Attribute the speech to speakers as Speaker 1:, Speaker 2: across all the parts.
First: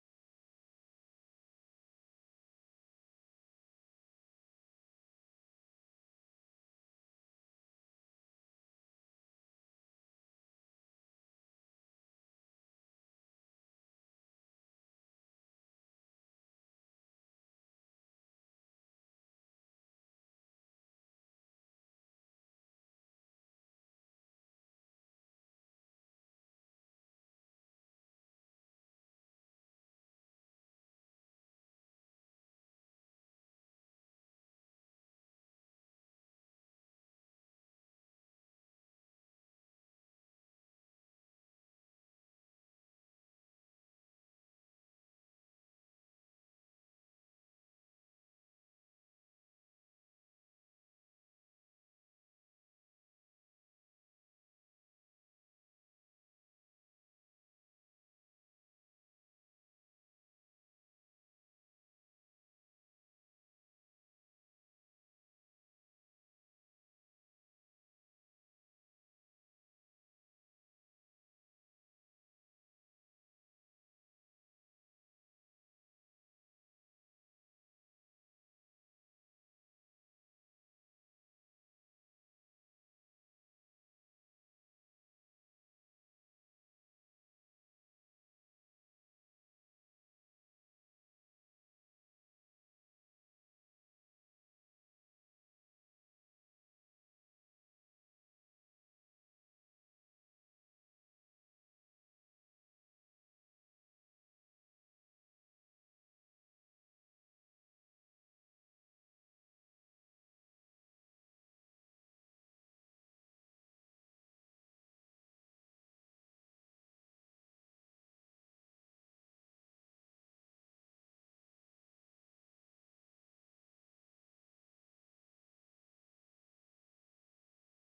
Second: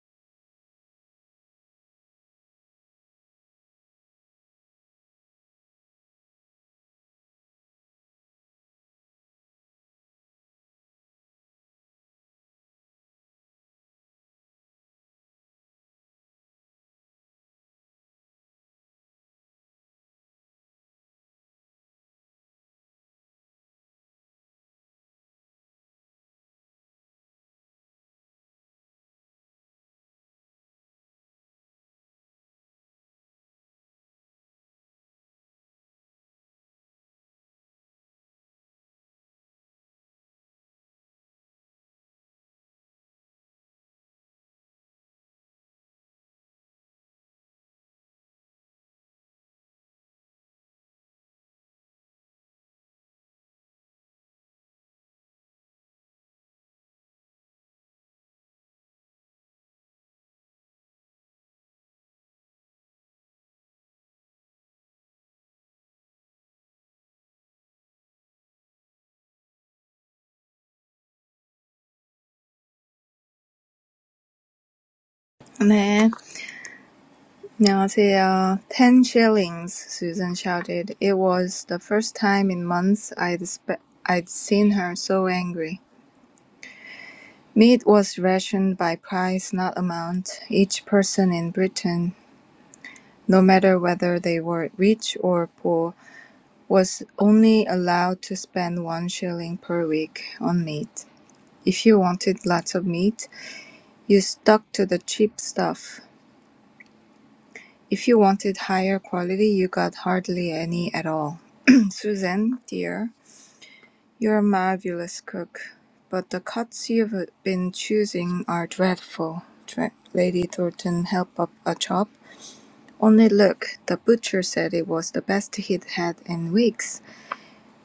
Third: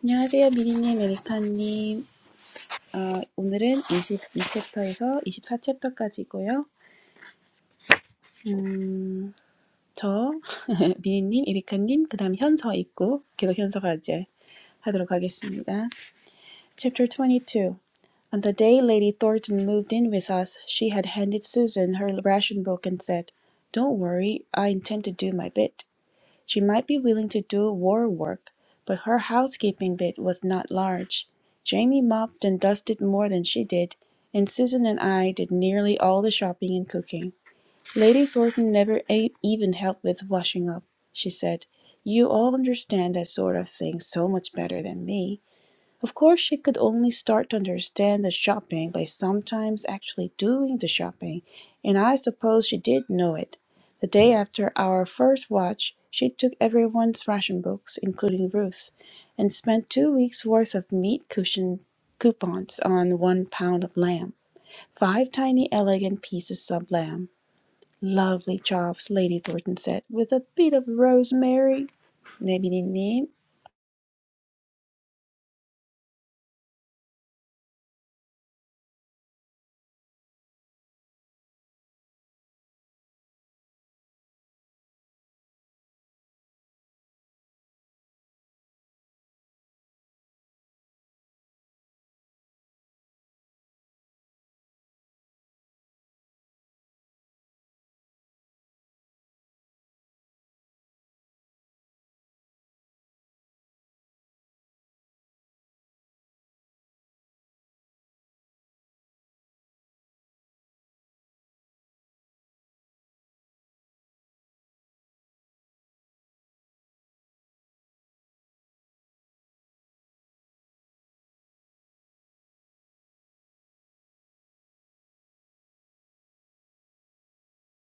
Speaker 1: 안녕하세요, 미리님, 에리카님. 어, 오늘은 22챕터에서 24챕터까지고요. 음, 저, 미리님, 에리카님, 그 다음 현서 있고, 계속 현서가 이제 하도록 하겠습니다. Chapter 22. On the day Lady Thornton moved in with us, she had handed Susan her ration book and said, Don't worry, I intend to do my bit. She might be willing to do war work, but her housekeeping bit was not large. Jamie mopped and dusted more than she did, and Susan and I did nearly all the shopping and cooking. Lady Thornton never a- even helped with washing up, she said. You all understand that sort of thing so much better than me. Of course, she could only start to understand the shopping by sometimes actually doing the shopping, and I suppose she did know it. The day after our first watch, she took everyone's ration books, including Ruth, and spent two weeks' worth of meat cushion coupons on one pound of lamb. Five tiny, elegant pieces of lamb. Lovely chops, Lady Thornton said, with a bit of rosemary. 네, 미니님.
Speaker 2: 네, 안녕하세요. Ten shillings, Susan shouted. It was the first time in months I'd, spe- I'd seen her so angry. Meat was rationed by price, not amount. Each person in Britain, no matter whether they were rich or poor, was only allowed to spend one shilling per week on meat. If you wanted lots of meat, you stuck to the cheap stuff. If you wanted higher quality, you got hardly any at all. Susan, dear, you're a marvelous cook, but the cuts you've been choosing are dreadful. Dre- Lady Thornton held up a chop. Only look, the butcher said it was the best he'd had in weeks.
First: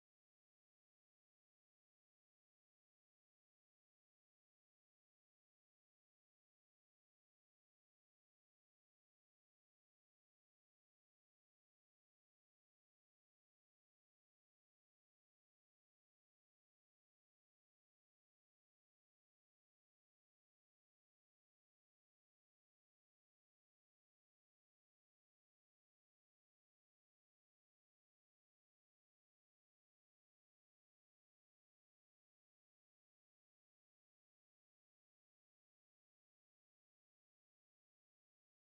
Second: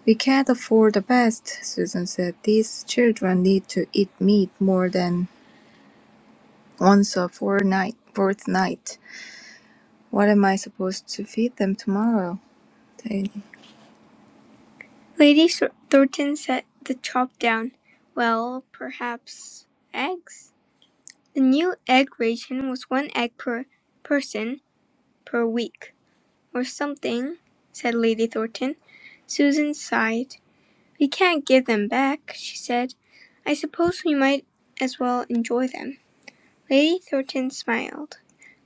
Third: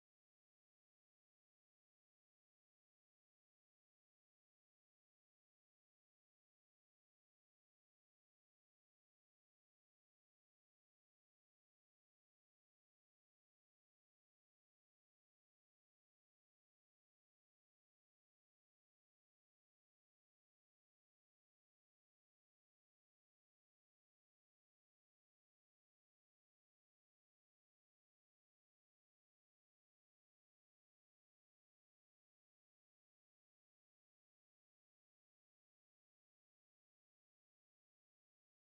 Speaker 2: We can't afford the best, Susan said. These children need to eat meat more than once a fortnight. fortnight. What am I supposed to feed them tomorrow? They Lady Thornton set the chop down. Well, perhaps eggs? The new egg ration was one egg per person per week, or something, said Lady Thornton. Susan sighed. We can't give them back, she said. I suppose we might as well enjoy them. Lady Thornton smiled.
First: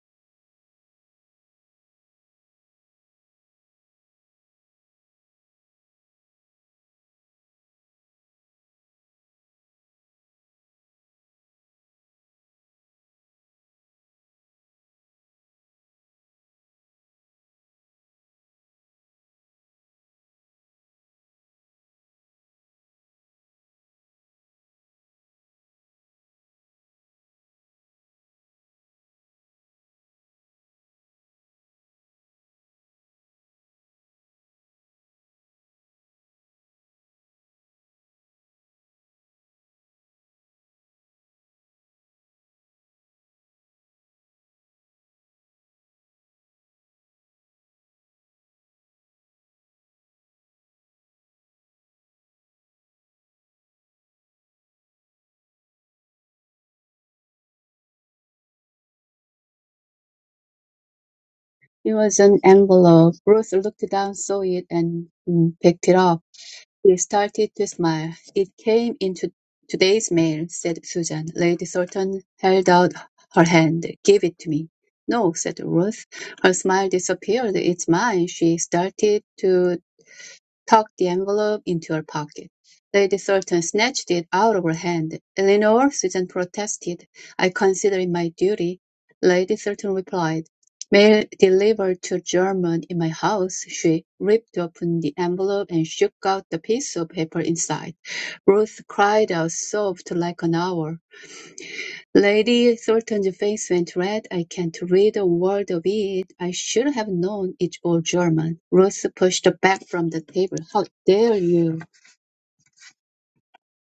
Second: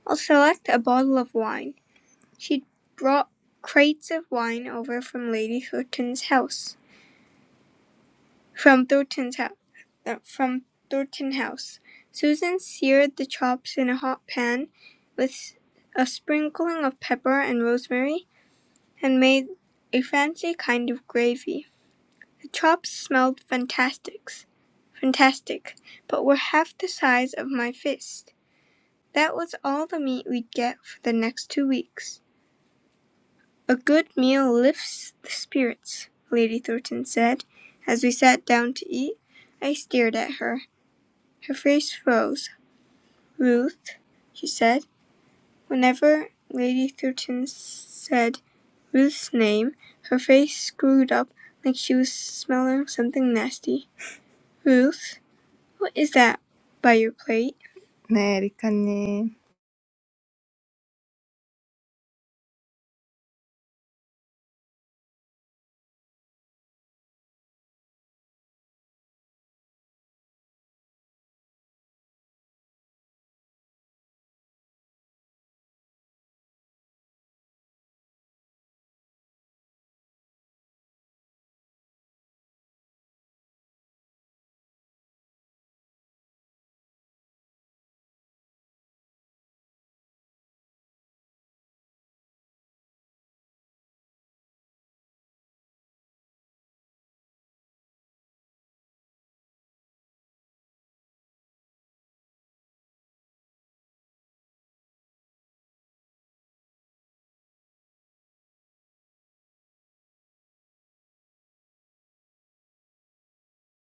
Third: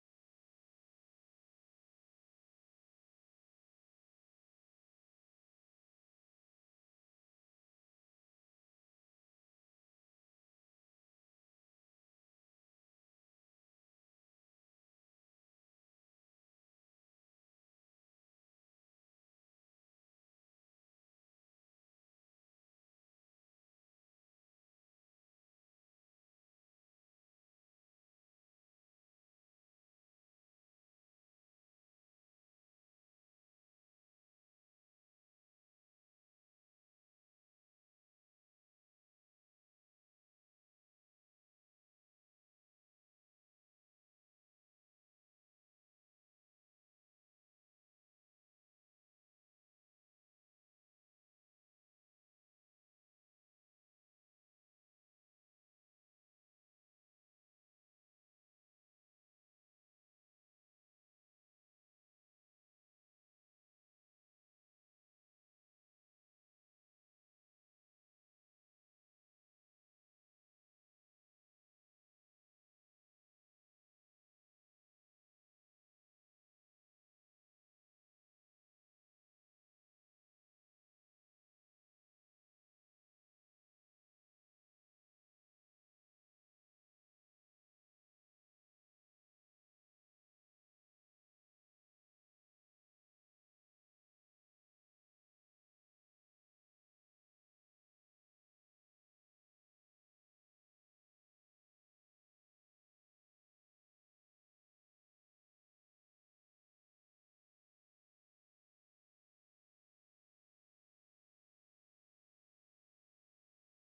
Speaker 2: I'll select a bottle of wine. She'd brought crates of wine over from Lady Thornton's house. From Thornton's house, from Thornton House, Susan seared the chops in a hot pan with a sprinkling of pepper and rosemary, and made a fancy kind of gravy. The chops smelled fantastic, fantastic, but were half the size of my fist. That was all the meat we'd get for the next two weeks. A good meal lifts the spirits, Lady Thornton said, as we sat down to eat. I stared at her. Her face froze. "Ruth?" she said. Whenever Lady Thurston said Ruth's name, her face screwed up like she was smelling something nasty. "Ruth? What is that by your plate?" 네, 리카님.
Speaker 3: It was an envelope. Ruth looked down, saw it, and mm, picked it up. She started to smile. It came in to today's mail, said Susan. Lady Thornton held out her hand. Give it to me. No, said Ruth. Her smile disappeared. It's mine. She started to tucked the envelope into her pocket. Lady Thornton snatched it out of her hand. Eleanor Susan protested. I consider it my duty. Lady Thornton replied. Mail delivered to German in my house. She ripped open the envelope and shook out the piece of paper inside. Ruth cried out, sobbed like an owl. Lady Thornton's face went red. "I can't read a word of it. I should have known it's all German." Ruth pushed back from the table. "How dare you!"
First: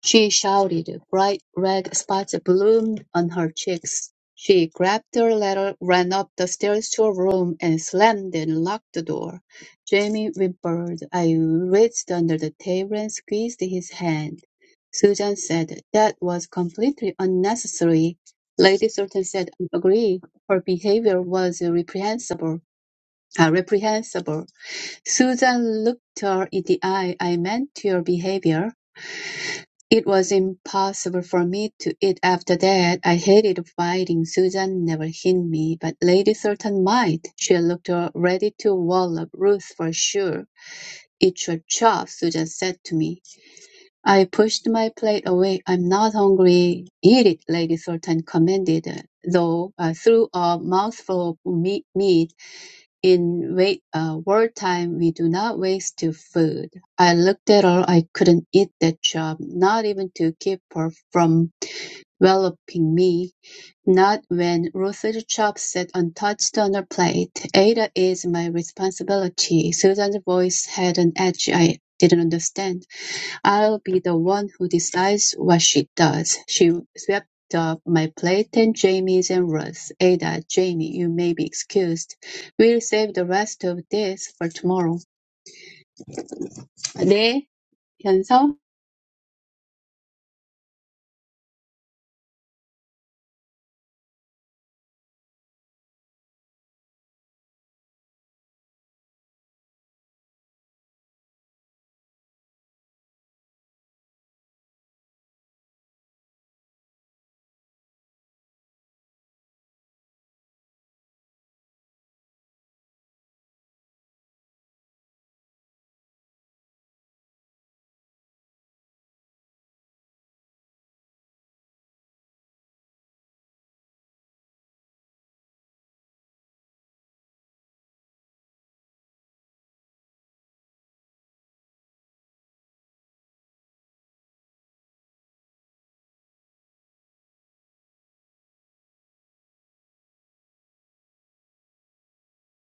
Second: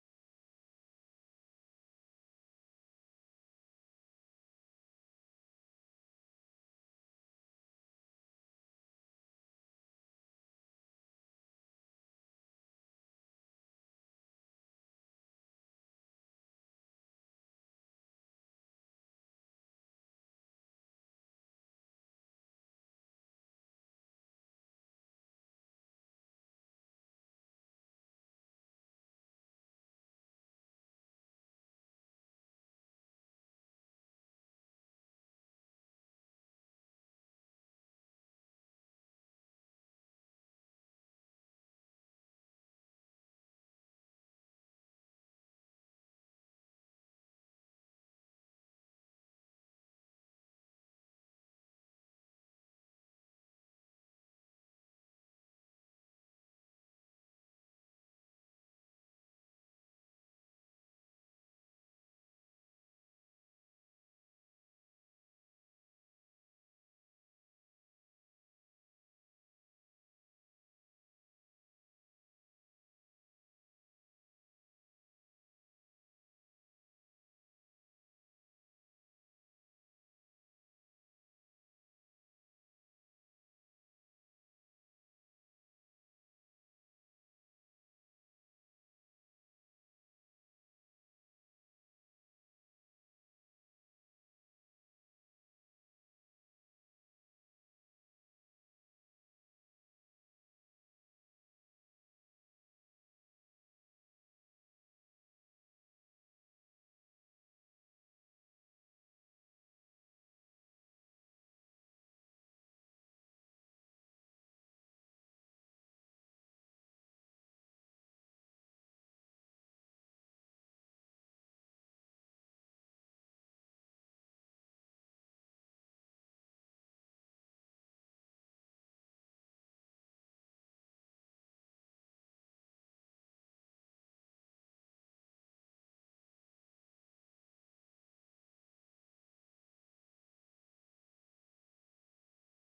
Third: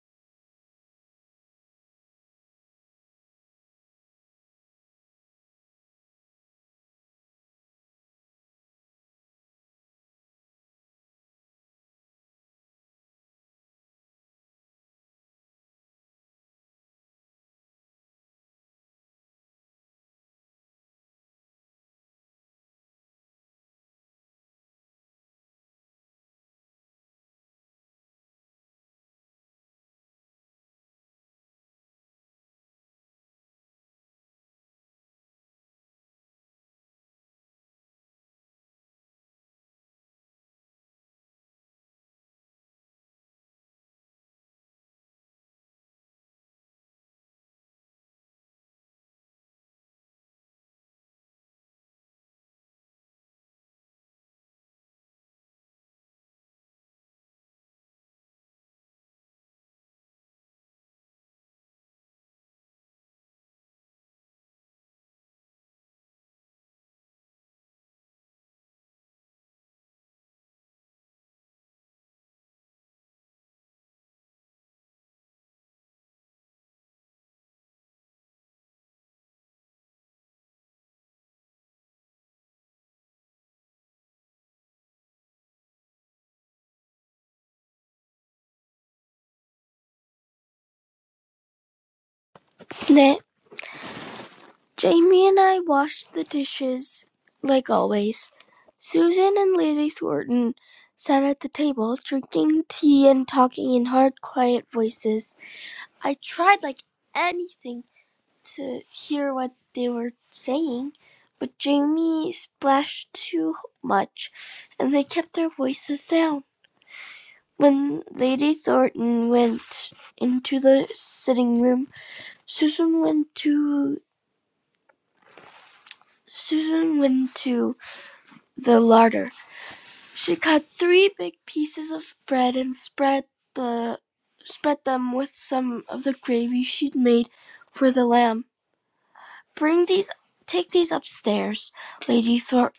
Speaker 3: she shouted. Bright red spots bloomed on her cheeks. She grabbed her letter, ran up the stairs to her room, and slammed and locked the door. Jamie whimpered. I reached under the table and squeezed his hand. Susan said, That was completely unnecessary. Lady Thornton said, I agree. Her behavior was reprehensible. Uh, reprehensible. Susan looked her in the eye. I meant your behavior. It was impossible for me to eat after that. I hated fighting. Susan never hit me, but Lady Sultan might. She looked ready to wallop Ruth for sure. Eat your chop, Susan said to me. I pushed my plate away. I'm not hungry. Eat it, Lady Sultan commanded, though I threw a mouthful of meat in wait uh, wartime, we do not waste to food. I looked at all I couldn't eat that job, not even to keep her from developing me. Not when roasted chop sat untouched on her plate. Ada is my responsibility. Susan's voice had an edge I didn't understand. I'll be the one who decides what she does. She swept up my plate and Jamie's and Ruth's. Ada, Jamie, you may be excused. We'll save the rest of this for tomorrow. 네, 현서.
Speaker 1: 네, Jamie and I washed the dishes, like always. Susan and Lady Thornton sat at the table, drinking tea and talking in hard, quiet voices. I tried like anything to hear what they were saying, but Jamie splashed too much, and they kept their voices down. When Lady Thornton went into the sitting room, Susan went to Susan went to the larder. She cut three big pieces of bread and spread the spread them with some of the gravy she'd made for the lamb. Bring these take these upstairs, Lady Thornton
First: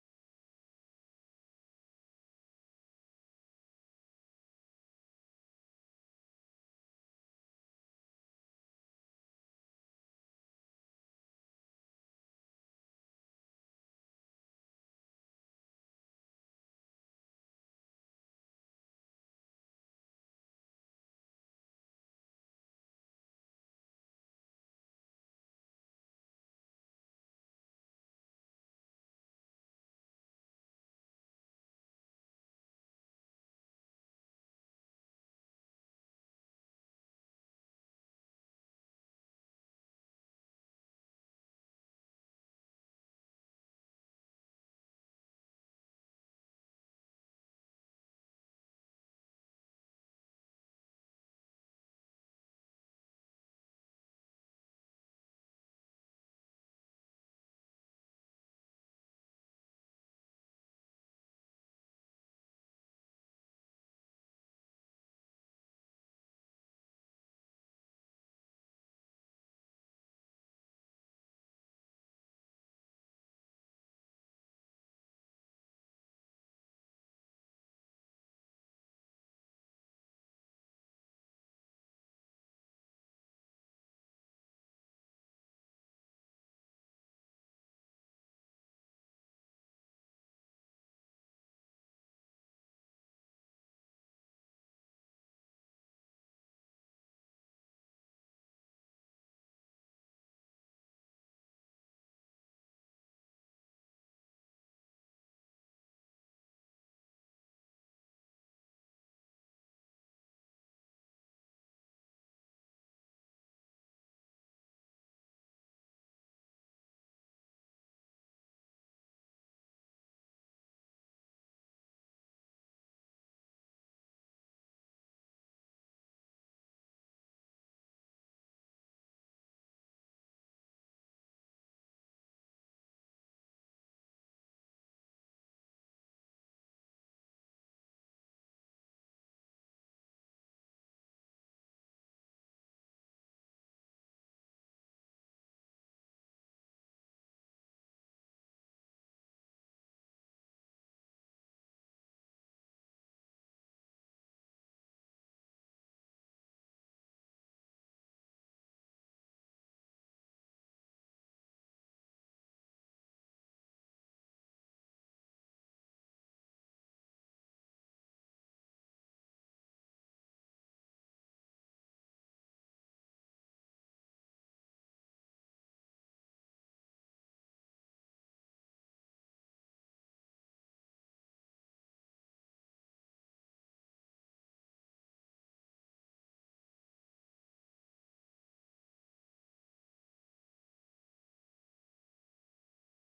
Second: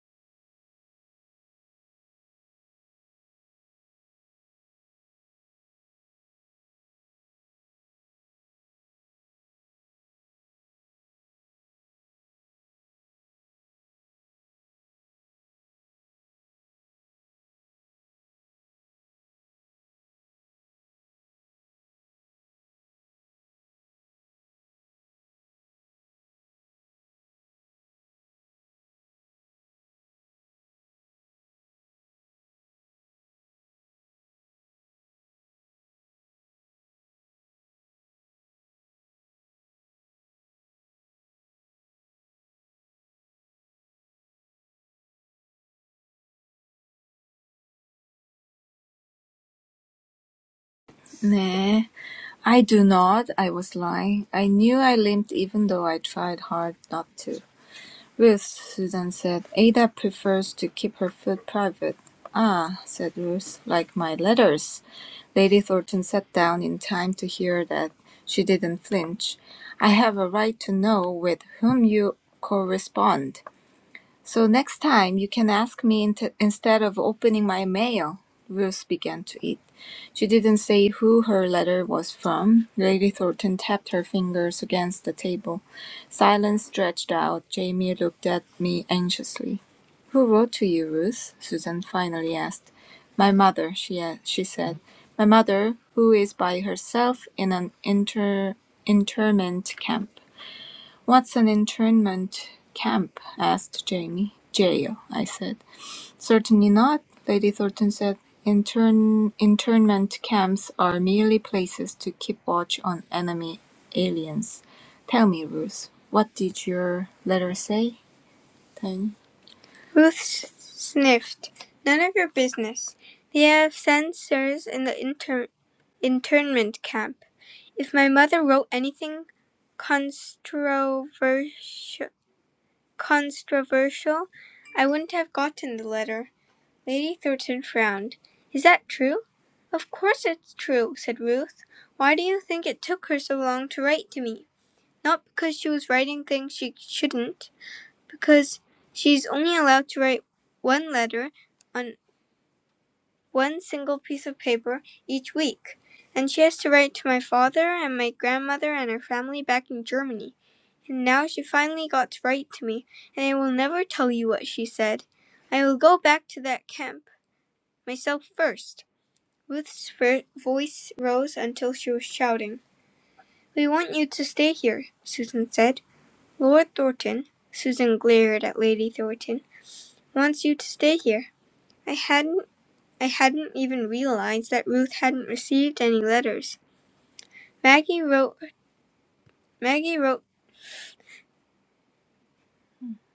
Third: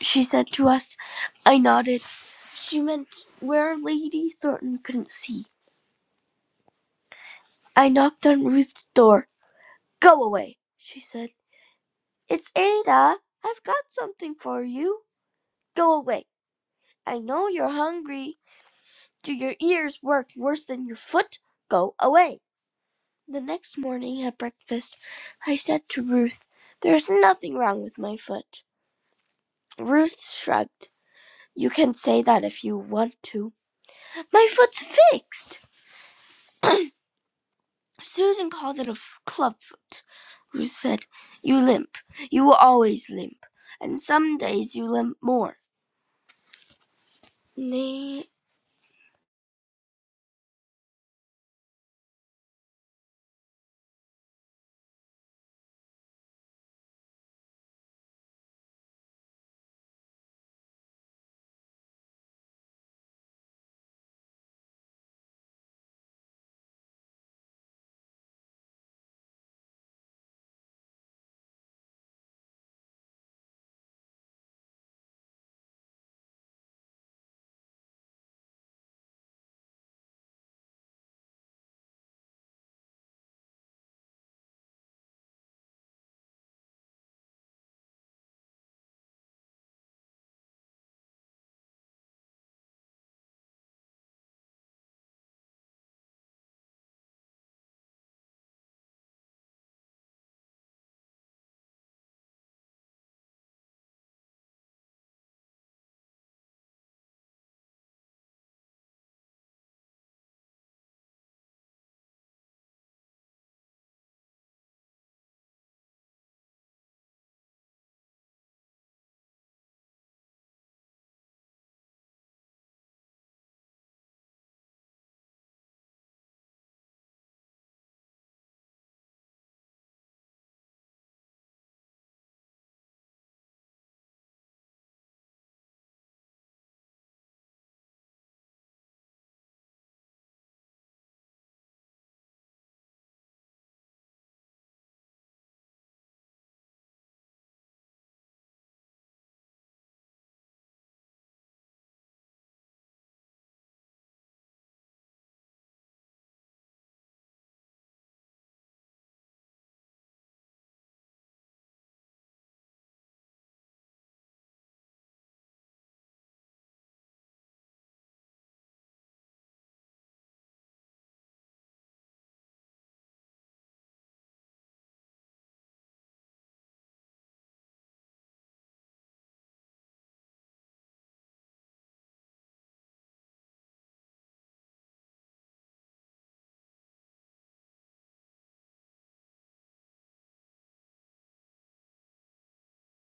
Speaker 1: she said to us. I nodded. She meant where Lady Thornton couldn't see. I knocked on Ruth's door. Go away, she said. It's Ada. I've got something for you. Go away. I know you're hungry. Do your ears work worse than your foot? Go away. The next morning at breakfast, I said to Ruth, There's nothing wrong with my foot. Ruth shrugged. You can say that if you want to. My foot's fixed. Susan called it a club foot. Ruth said, You limp. You will always limp. And some days you limp more. Nay,
Speaker 2: Nay, I do not. I was lying. I knew I limped even though I tried hard not to. Ruth, Susan said. Ada prefers to keep her food private. Ah, said Ruth, like my letters. Lady Thornton sat down in time to hear that. She didn't flinch. I have a right to know with whom you correspond. So next time you can ask me int- instead of opening my mail. Ruth began to eat. She didn't say who her letter was from. Lady Thornton tapped her fingers against the table. Silence stretched out. Jamie looked at me anxiously. Who wrote to you, Ruth? Susan finally asked. My mother, she, a- she said. My mother, who is by herself in an inter- internment camp. "What's an internment camp?" asked Jamie. "Jail," I said. "Certainly not," Lady Thornton said. "Intern internment camps are merely places to keep watch on enemy aliens. Tell me, Ruth, what did your letter say, Tony? Ruth s- sniffed. None of your business. They have censors in the inter- internment camp. If my mother wrote anything controversial, controversial. I wouldn't have gotten the letter. Lady Thornton frowned. Is that true? Of course it's true, said Ruth. Why do you think it took her so long to write to me? Not because she was writing things she shouldn't, because she's only allowed to write one letter on one single piece of paper each week, and she has to write to my father and my grandmother and her family back in Germany. And now she finally got to write to me, and I will never tell you what she said. I will go back to that camp myself first. Ruth's voice rose until she was shouting. We want you to stay here, Susan said. Lord Thornton, Susan glared at Lady Thornton, wants you to stay here. I hadn't I hadn't even realized that Ruth hadn't received any letters. Maggie wrote Maggie wrote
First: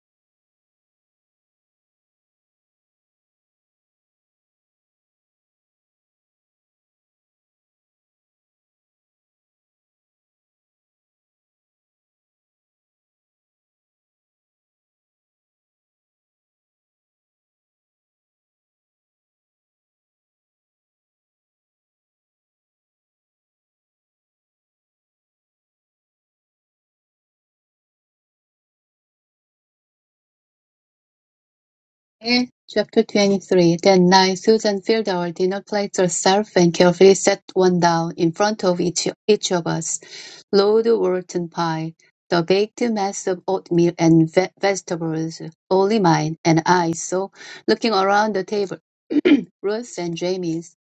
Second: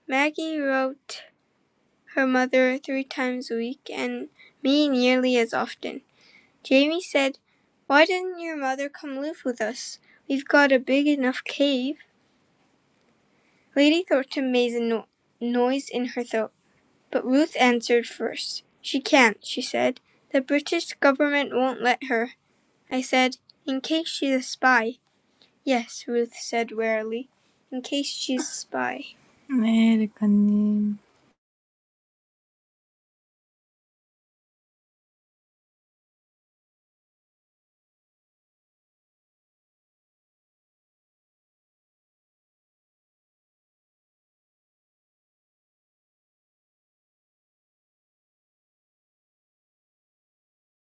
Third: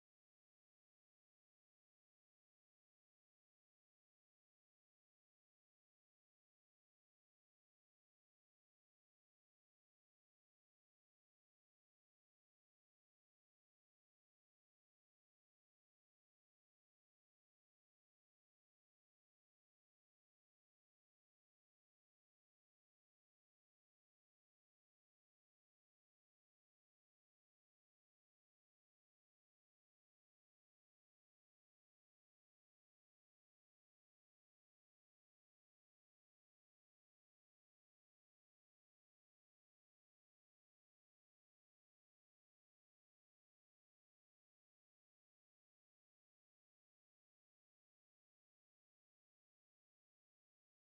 Speaker 2: Maggie wrote her mother three times a week, and me nearly as often. Jamie said, Why didn't your mother come live with us? We've got a big enough cave. Lady Thornton made a no- noise in her throat, but Ruth answered first. She can't, she said. The British government won't let her. I said, In case she's a spy. Yes, Ruth said wearily. In case she's a spy. 네, 레카님.
Speaker 3: Eh, Chapter 23 That night Susan filled our dinner plates herself and carefully set one down in front of each, each of us. Lord Wharton pie, the baked mass of oatmeal and ve- vegetables, only mine, and I so, looking around the table, Ruth and Jamie's,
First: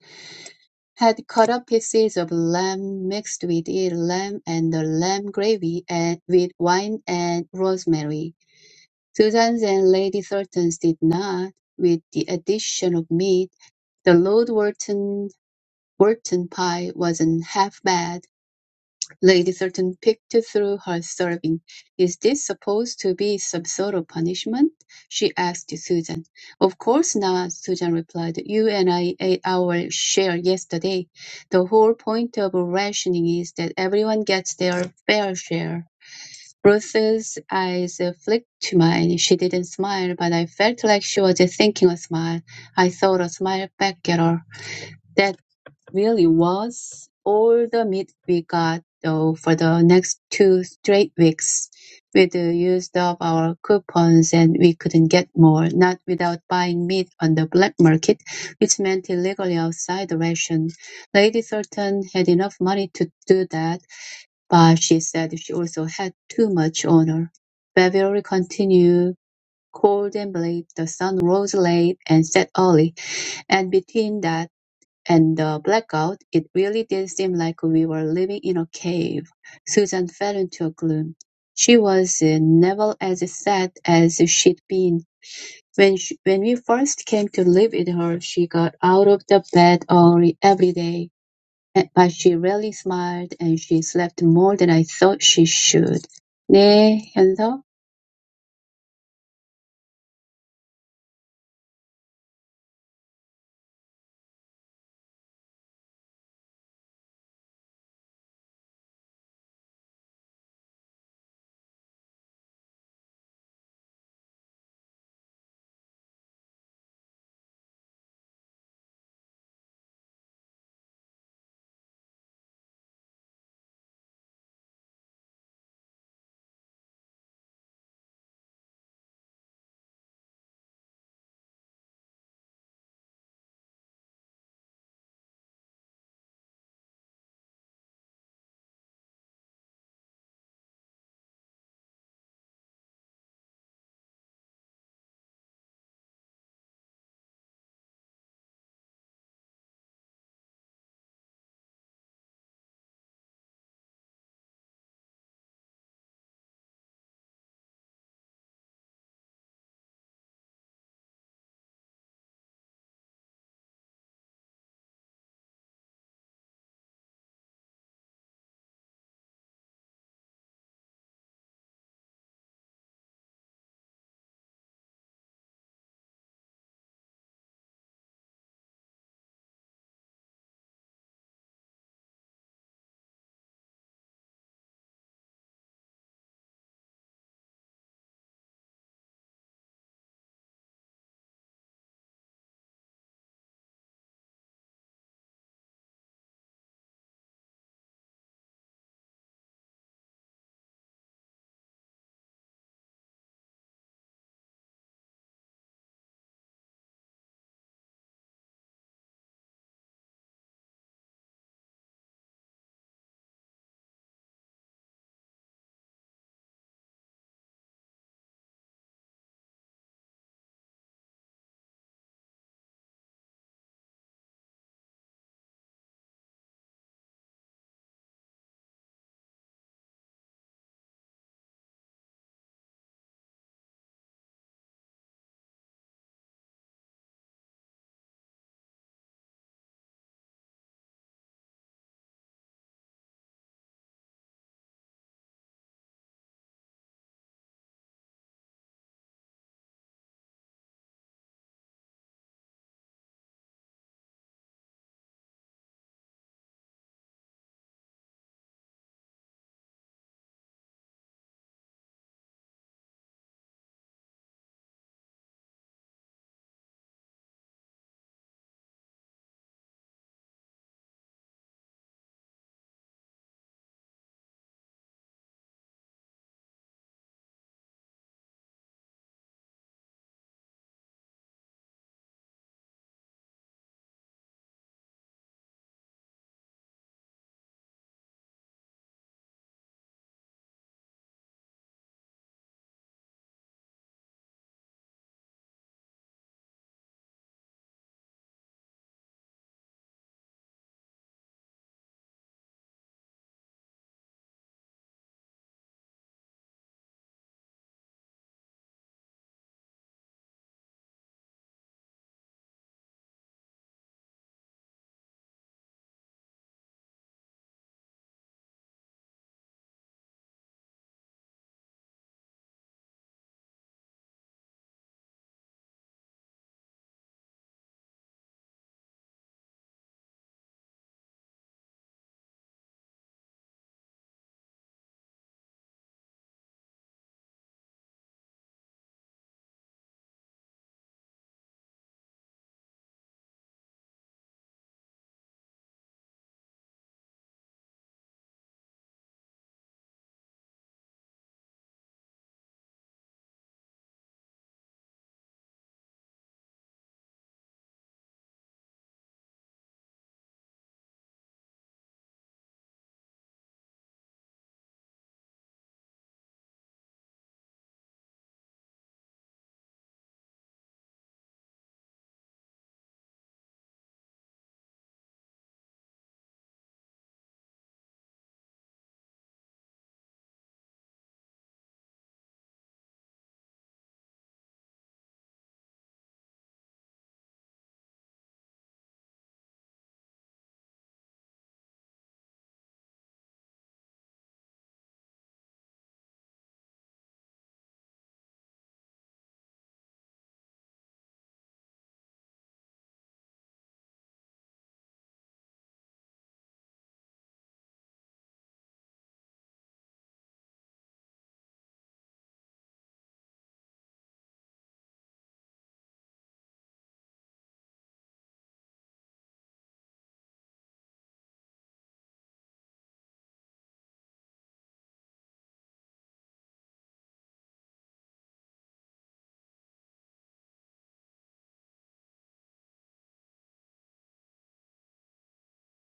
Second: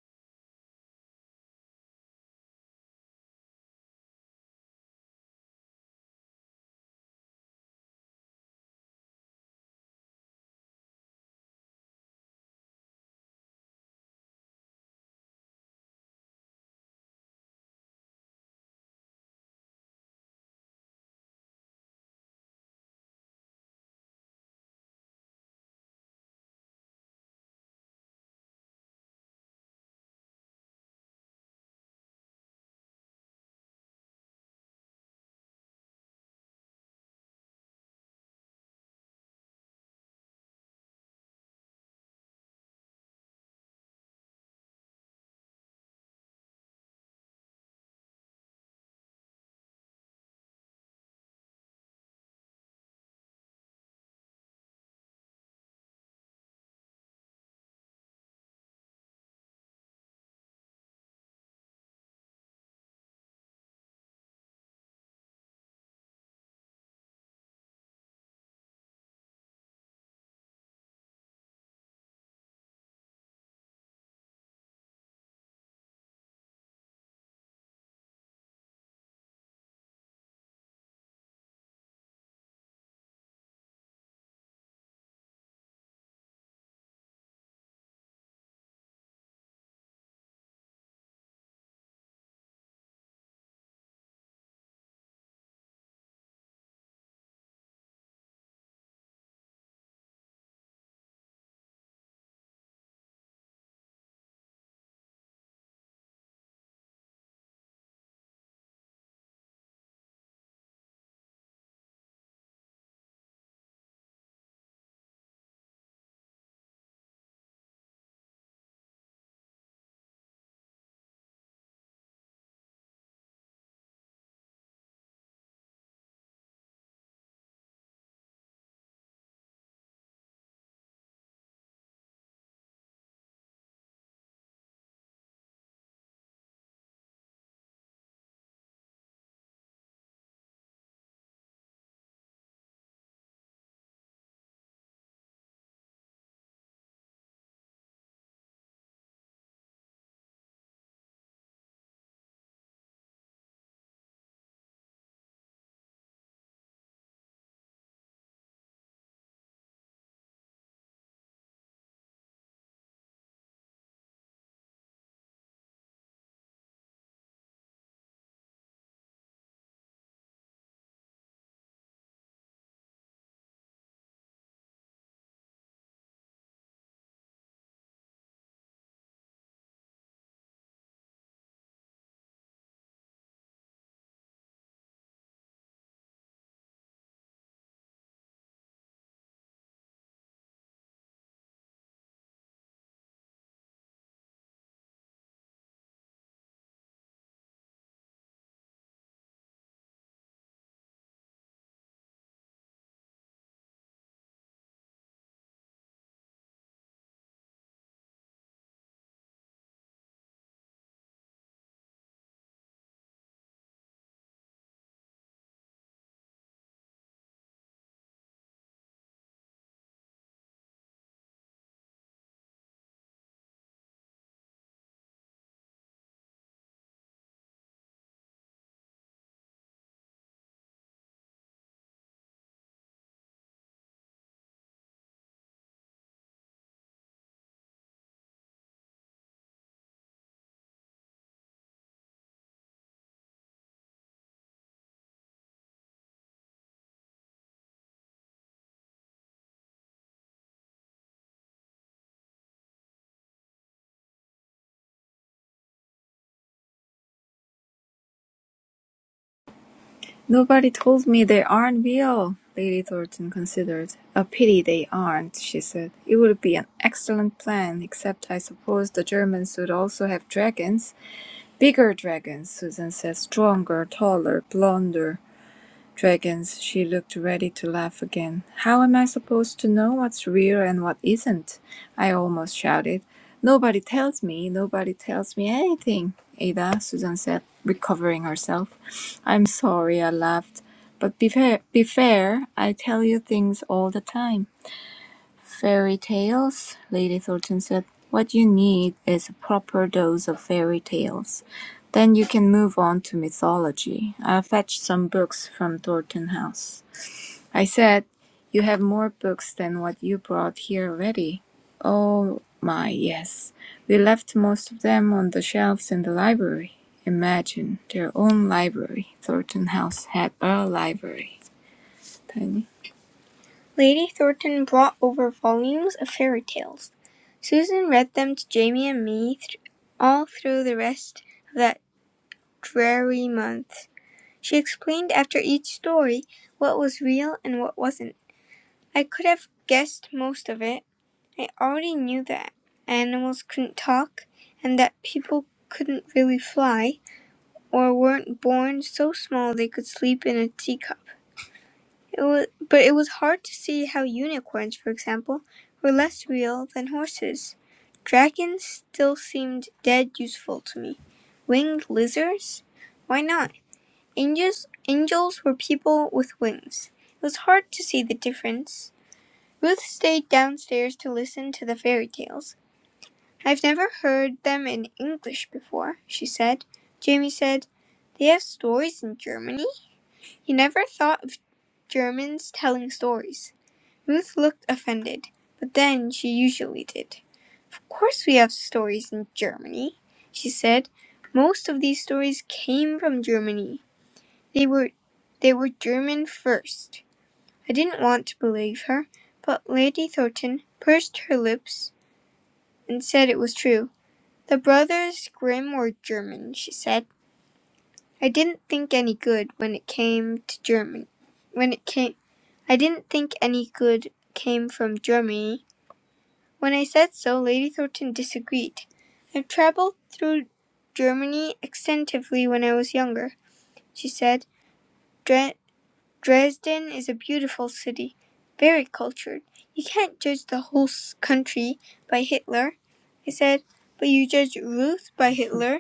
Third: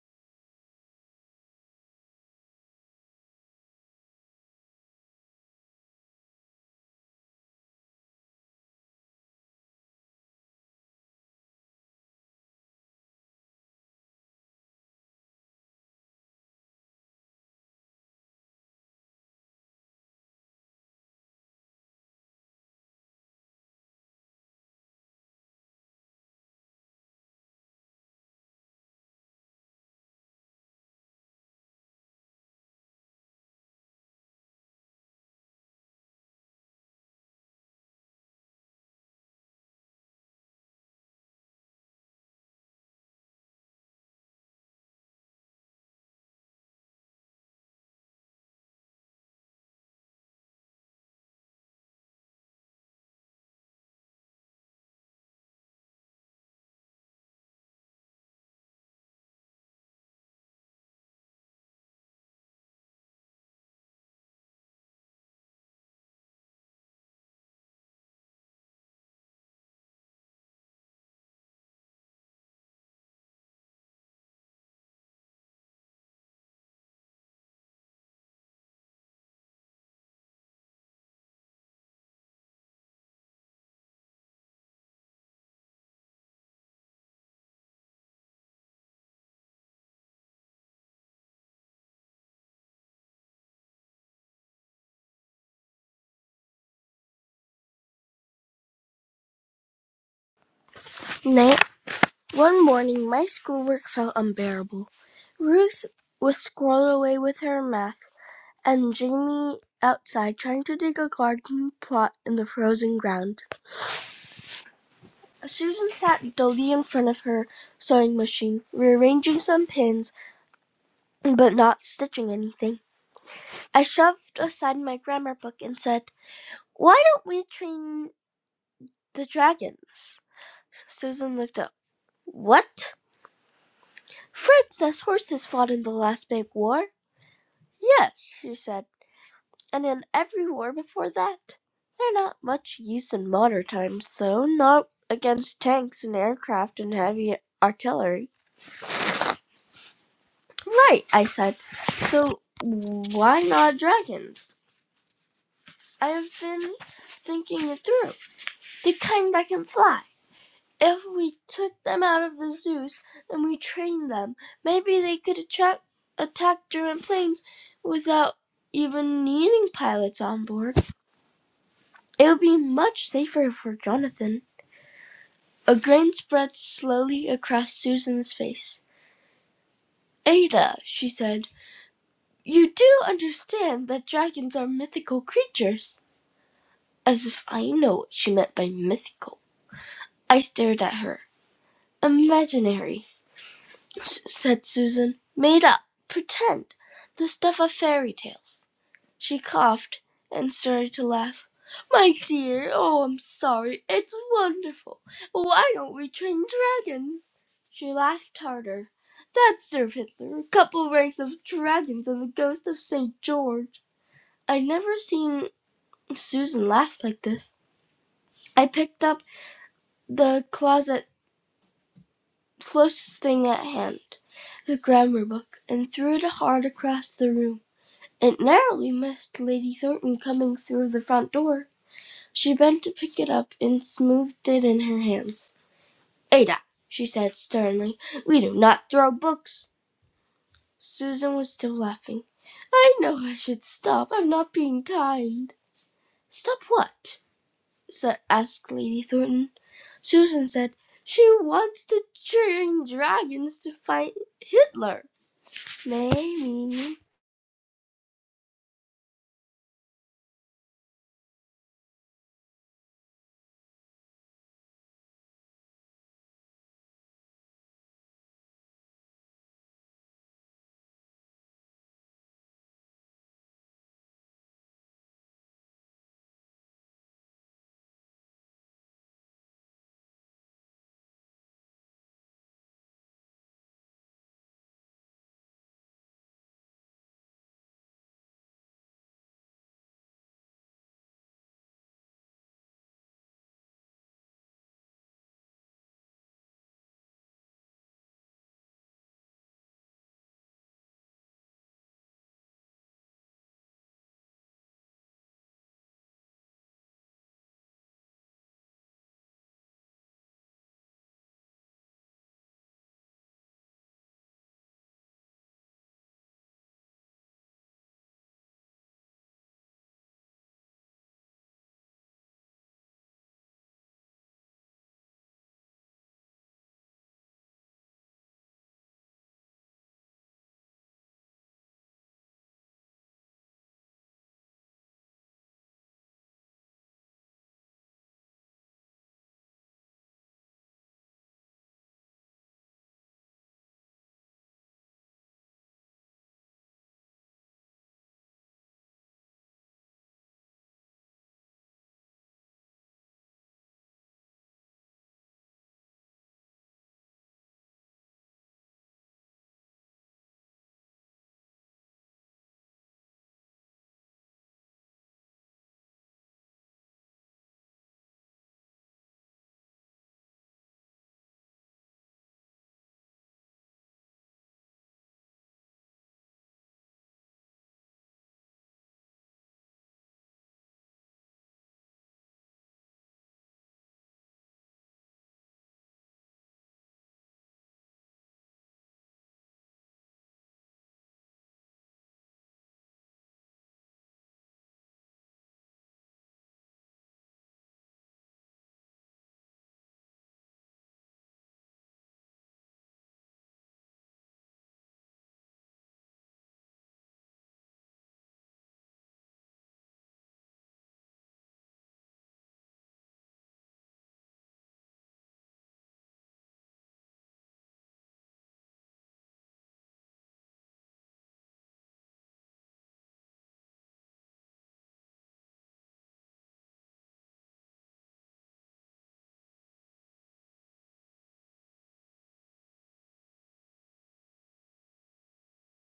Speaker 3: had cut up pieces of lamb mixed with it, lamb and the lamb gravy and with wine and rosemary. Susan's and Lady Thornton's did not, with the addition of meat. The Lord Wharton Wharton pie wasn't half bad. Lady Thornton picked through her serving. Is this supposed to be some sort of punishment? she asked Susan. Of course not, Susan replied. You and I ate our share yesterday. The whole point of rationing is that everyone gets their fair share. Ruth's eyes flicked to mine. She didn't smile, but I felt like she was thinking a smile. I thought a smile back at her. That really was all the meat we got, though, for the next two straight weeks. We'd used up our coupons and we couldn't get more, not without buying meat on the black market, which meant illegally outside the ration. Lady Thornton had enough money to do that, but she said she also had too much on her. Beverly continued cold and bleak. The sun rose late and set early, and between that and the blackout, it really did seem like we were living in a cave. Susan fell into a gloom. She was uh, never as sad as she'd been. When, she, when we first came to live with her, she got out of the bed early every day Eh, But she rarely smiled, and she slept more than I thought she should. 네, 연서.
Speaker 1: nay. One morning, my schoolwork felt unbearable. Ruth was scrolled away with her math and Jamie outside trying to dig a garden plot in the frozen ground. Susan sat dully in front of her sewing machine, rearranging some pins but not stitching anything. I shoved aside my grammar book and said, Why don't we train the dragons? Susan looked up. What? Fred says horses fought in the last big war. Yes, she said. and in every war before that. They're not much use in modern times, though, not against tanks and aircraft and heavy artillery. Right, I said. So why not dragons? I have been thinking it through. The kind that can fly. If we took them out of the zoos and we trained them, maybe they could attract, attack German planes without even needing pilots on board. It would be much safer for Jonathan. A grin spread slowly across Susan's face. "Ada," she said, "you do understand that dragons are mythical creatures?" As if I know what she meant by mythical. I stared at her. "Imaginary," said Susan. "Made up. Pretend. The stuff of fairy tales. She coughed and started to laugh. My dear, oh, I'm sorry. It's wonderful. Why don't we train dragons? She laughed harder. That served Hitler. A couple ranks of dragons and the ghost of St. George. I'd never seen Susan laugh like this. I picked up the closet closest thing at hand, the grammar book, and threw it hard across the room. It narrowly missed Lady Thornton coming through the front door. She bent to pick it up and smoothed it in her hands. "Ada," she said sternly, "we do not throw books." Susan was still laughing. "I know I should stop. I'm not being kind." "Stop what?" sa- asked Lady Thornton. Susan said, "She wants to train dragons to fight Hitler." "Nay, Mimi,
Speaker 2: "Nobody told me they aren't real," Lady Thornton considered. "A pity they aren't," she said. "It would be an excellent plan, except I suppose the Germans would also have dragons." "Bigger dragons," Susan said. "Stronger, taller, blonder dragons. She looked ready to laugh again. How am I supposed to know what's real and what isn't? I almost shouted. Nobody tells me, nobody tells me anything, Ada, Susan said, recovering herself. I'm sorry, I laughed. But be fair, be fair, I tell you things all the time. Fairy tales? Lady Thornton said. What you need is a proper dose of fairy tales. Then you can move on to mythology. I'll fetch some books from Thornton House. I said, You have more books than what you brought here already. Oh my, yes. We left most of them on the shelves in the library. Imagine their own library. Thornton House had a library. Tiny. Lady Thornton brought over volumes of fairy tales. Susan read them to Jamie and me th- all through the rest of that dreary month. She explained after each story what was real and what wasn't. I could have guessed most of it. I already knew that animals couldn't talk and that people couldn't really fly or weren't born so small they could sleep in a teacup. It was, but it was hard to see how unicorns, for example, were less real than horses. Dragons still seemed dead useful to me. Winged lizards? Why not? Angels, angels were people with wings. It was hard to see the difference. Ruth stayed downstairs to listen to the fairy tales. I've never heard them in English before, she said. Jamie said, They have stories in Germany? He never thought of Germans telling stories. Ruth looked offended, but then she usually did. Of course we have stories in Germany, she said. Most of these stories came from Germany. They were they were German first. I didn't want to believe her, but Lady Thornton pursed her lips and said it was true. The brothers Grimm were German, she said. I didn't think any good when it came to German. When it came I didn't think any good came from Germany When I said so, Lady Thornton disagreed. I've traveled through Germany extensively when I was younger, she said. Dre- Dresden is a beautiful city, very cultured. You can't judge the whole country by Hitler. I said, but you judge Ruth by Hitler?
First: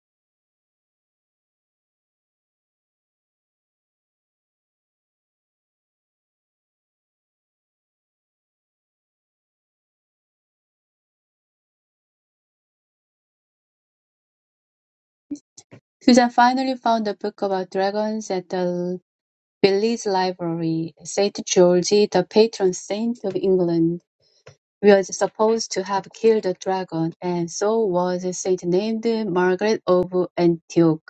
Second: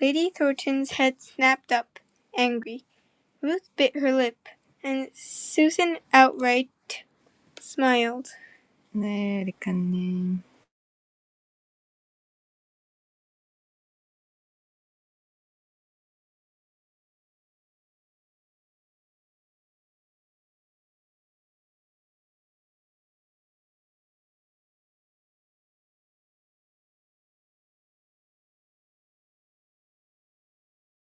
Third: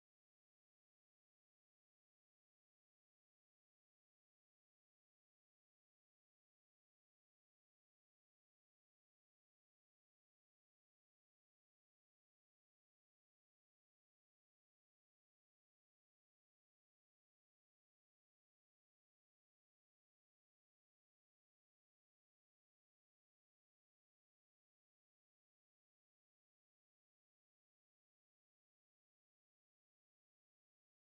Speaker 2: Lady Thornton's head snapped up, angry. Ruth bit her lip, and Susan outright smiled. 네, 리카님.
Speaker 3: Susan finally found a book about dragons at the Village Library. Saint George, the patron saint of England, was supposed to have killed a dragon, and so was a saint named Margaret of Antioch.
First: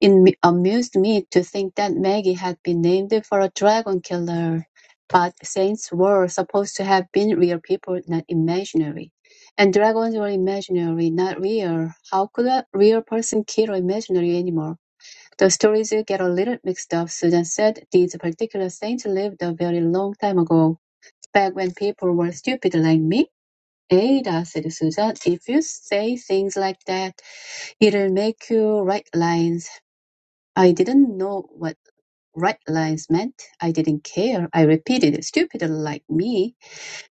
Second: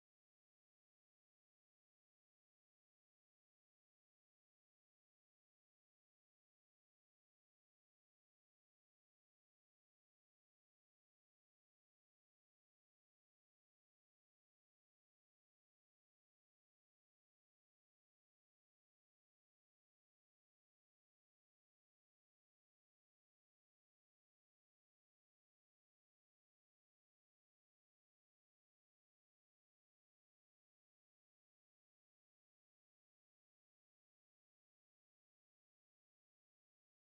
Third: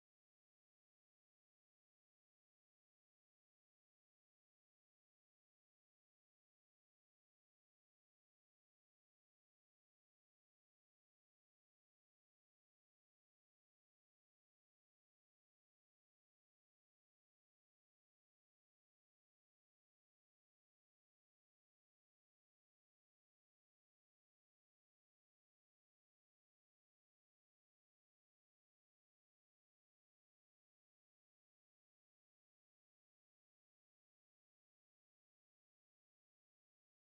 Speaker 3: It amused me to think that Maggie had been named for a dragon killer, but saints were supposed to have been real people, not imaginary. And dragons were imaginary, not real. How could a real person kill an imaginary animal? The stories get a little mixed up. Susan said these particular saints lived a very long time ago, back when people were stupid like me. Ada, said Susan, if you say things like that, it'll make you write lines. I didn't know what right lines meant. I didn't care. I repeated, stupid like me.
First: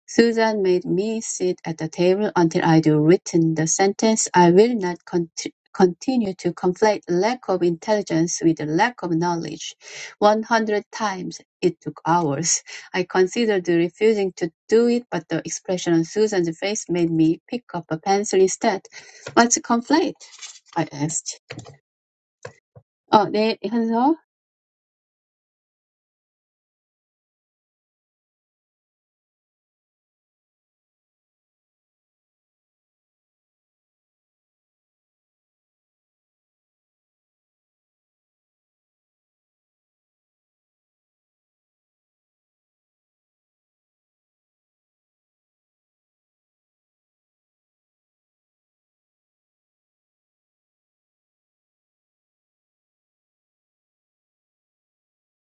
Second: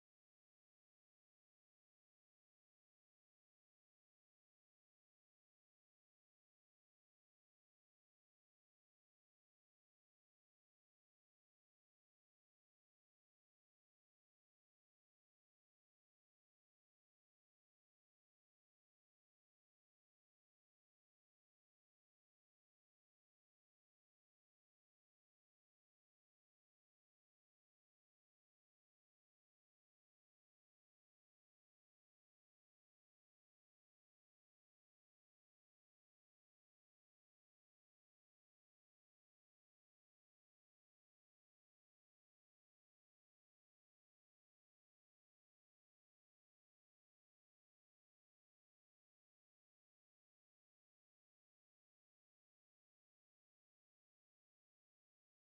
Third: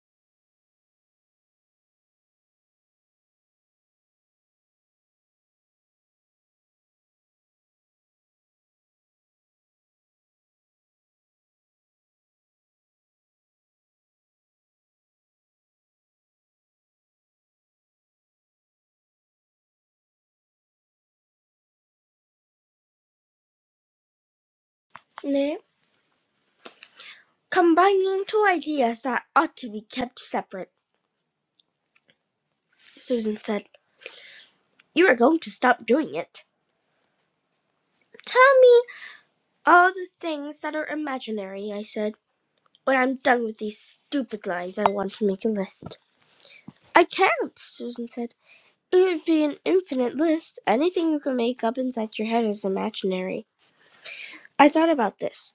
Speaker 3: Susan made me sit at the table until I'd written the sentence. I will not cont- continue to conflate lack of intelligence with lack of knowledge. 100 times. It took hours. I considered refusing to do it, but the expression on Susan's face made me pick up a pencil instead. What's conflate? I asked. 어, 네, 현서.
Speaker 1: nay. Combining two ideas that ought to be kept separate," Susan said. "You are going to stop doing it." "Tell me." All the things that are imaginary, I said. When I'm done with these stupid lines, I want to make a list. I can't, Susan said. It would be an infinite list. Anything you can make up inside your head is imaginary. I thought about this.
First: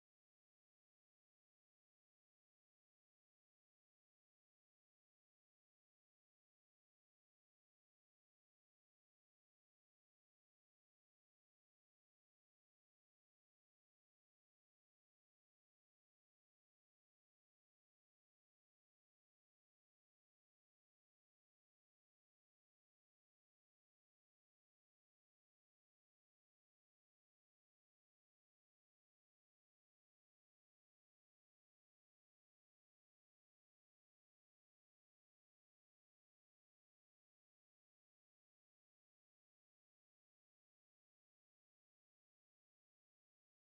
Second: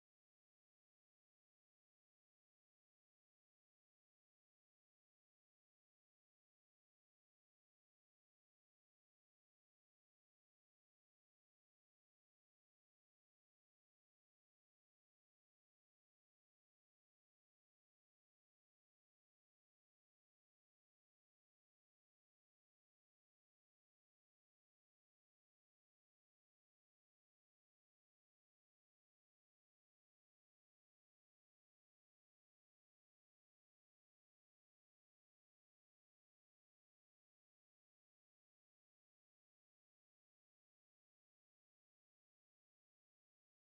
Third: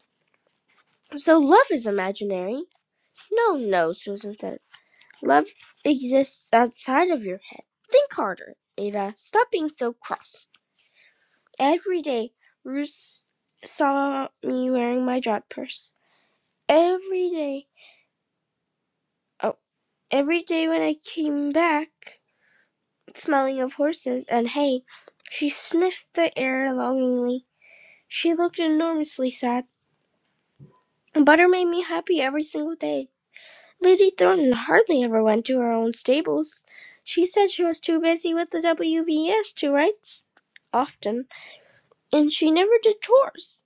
Speaker 1: So love is imaginary? No, no, Susan said. Love exists outside of your head. Think harder, Ada. Stop being so cross. Every day, Ruth saw me wearing my jot purse. Every day. oh. Every day when I came back, smelling of horses and hay, she sniffed the air longingly. She looked enormously sad. Butter made me happy every single day. Lady Thornton hardly ever went to her own stables. She said she was too busy with the WVS to write often, and she never did chores.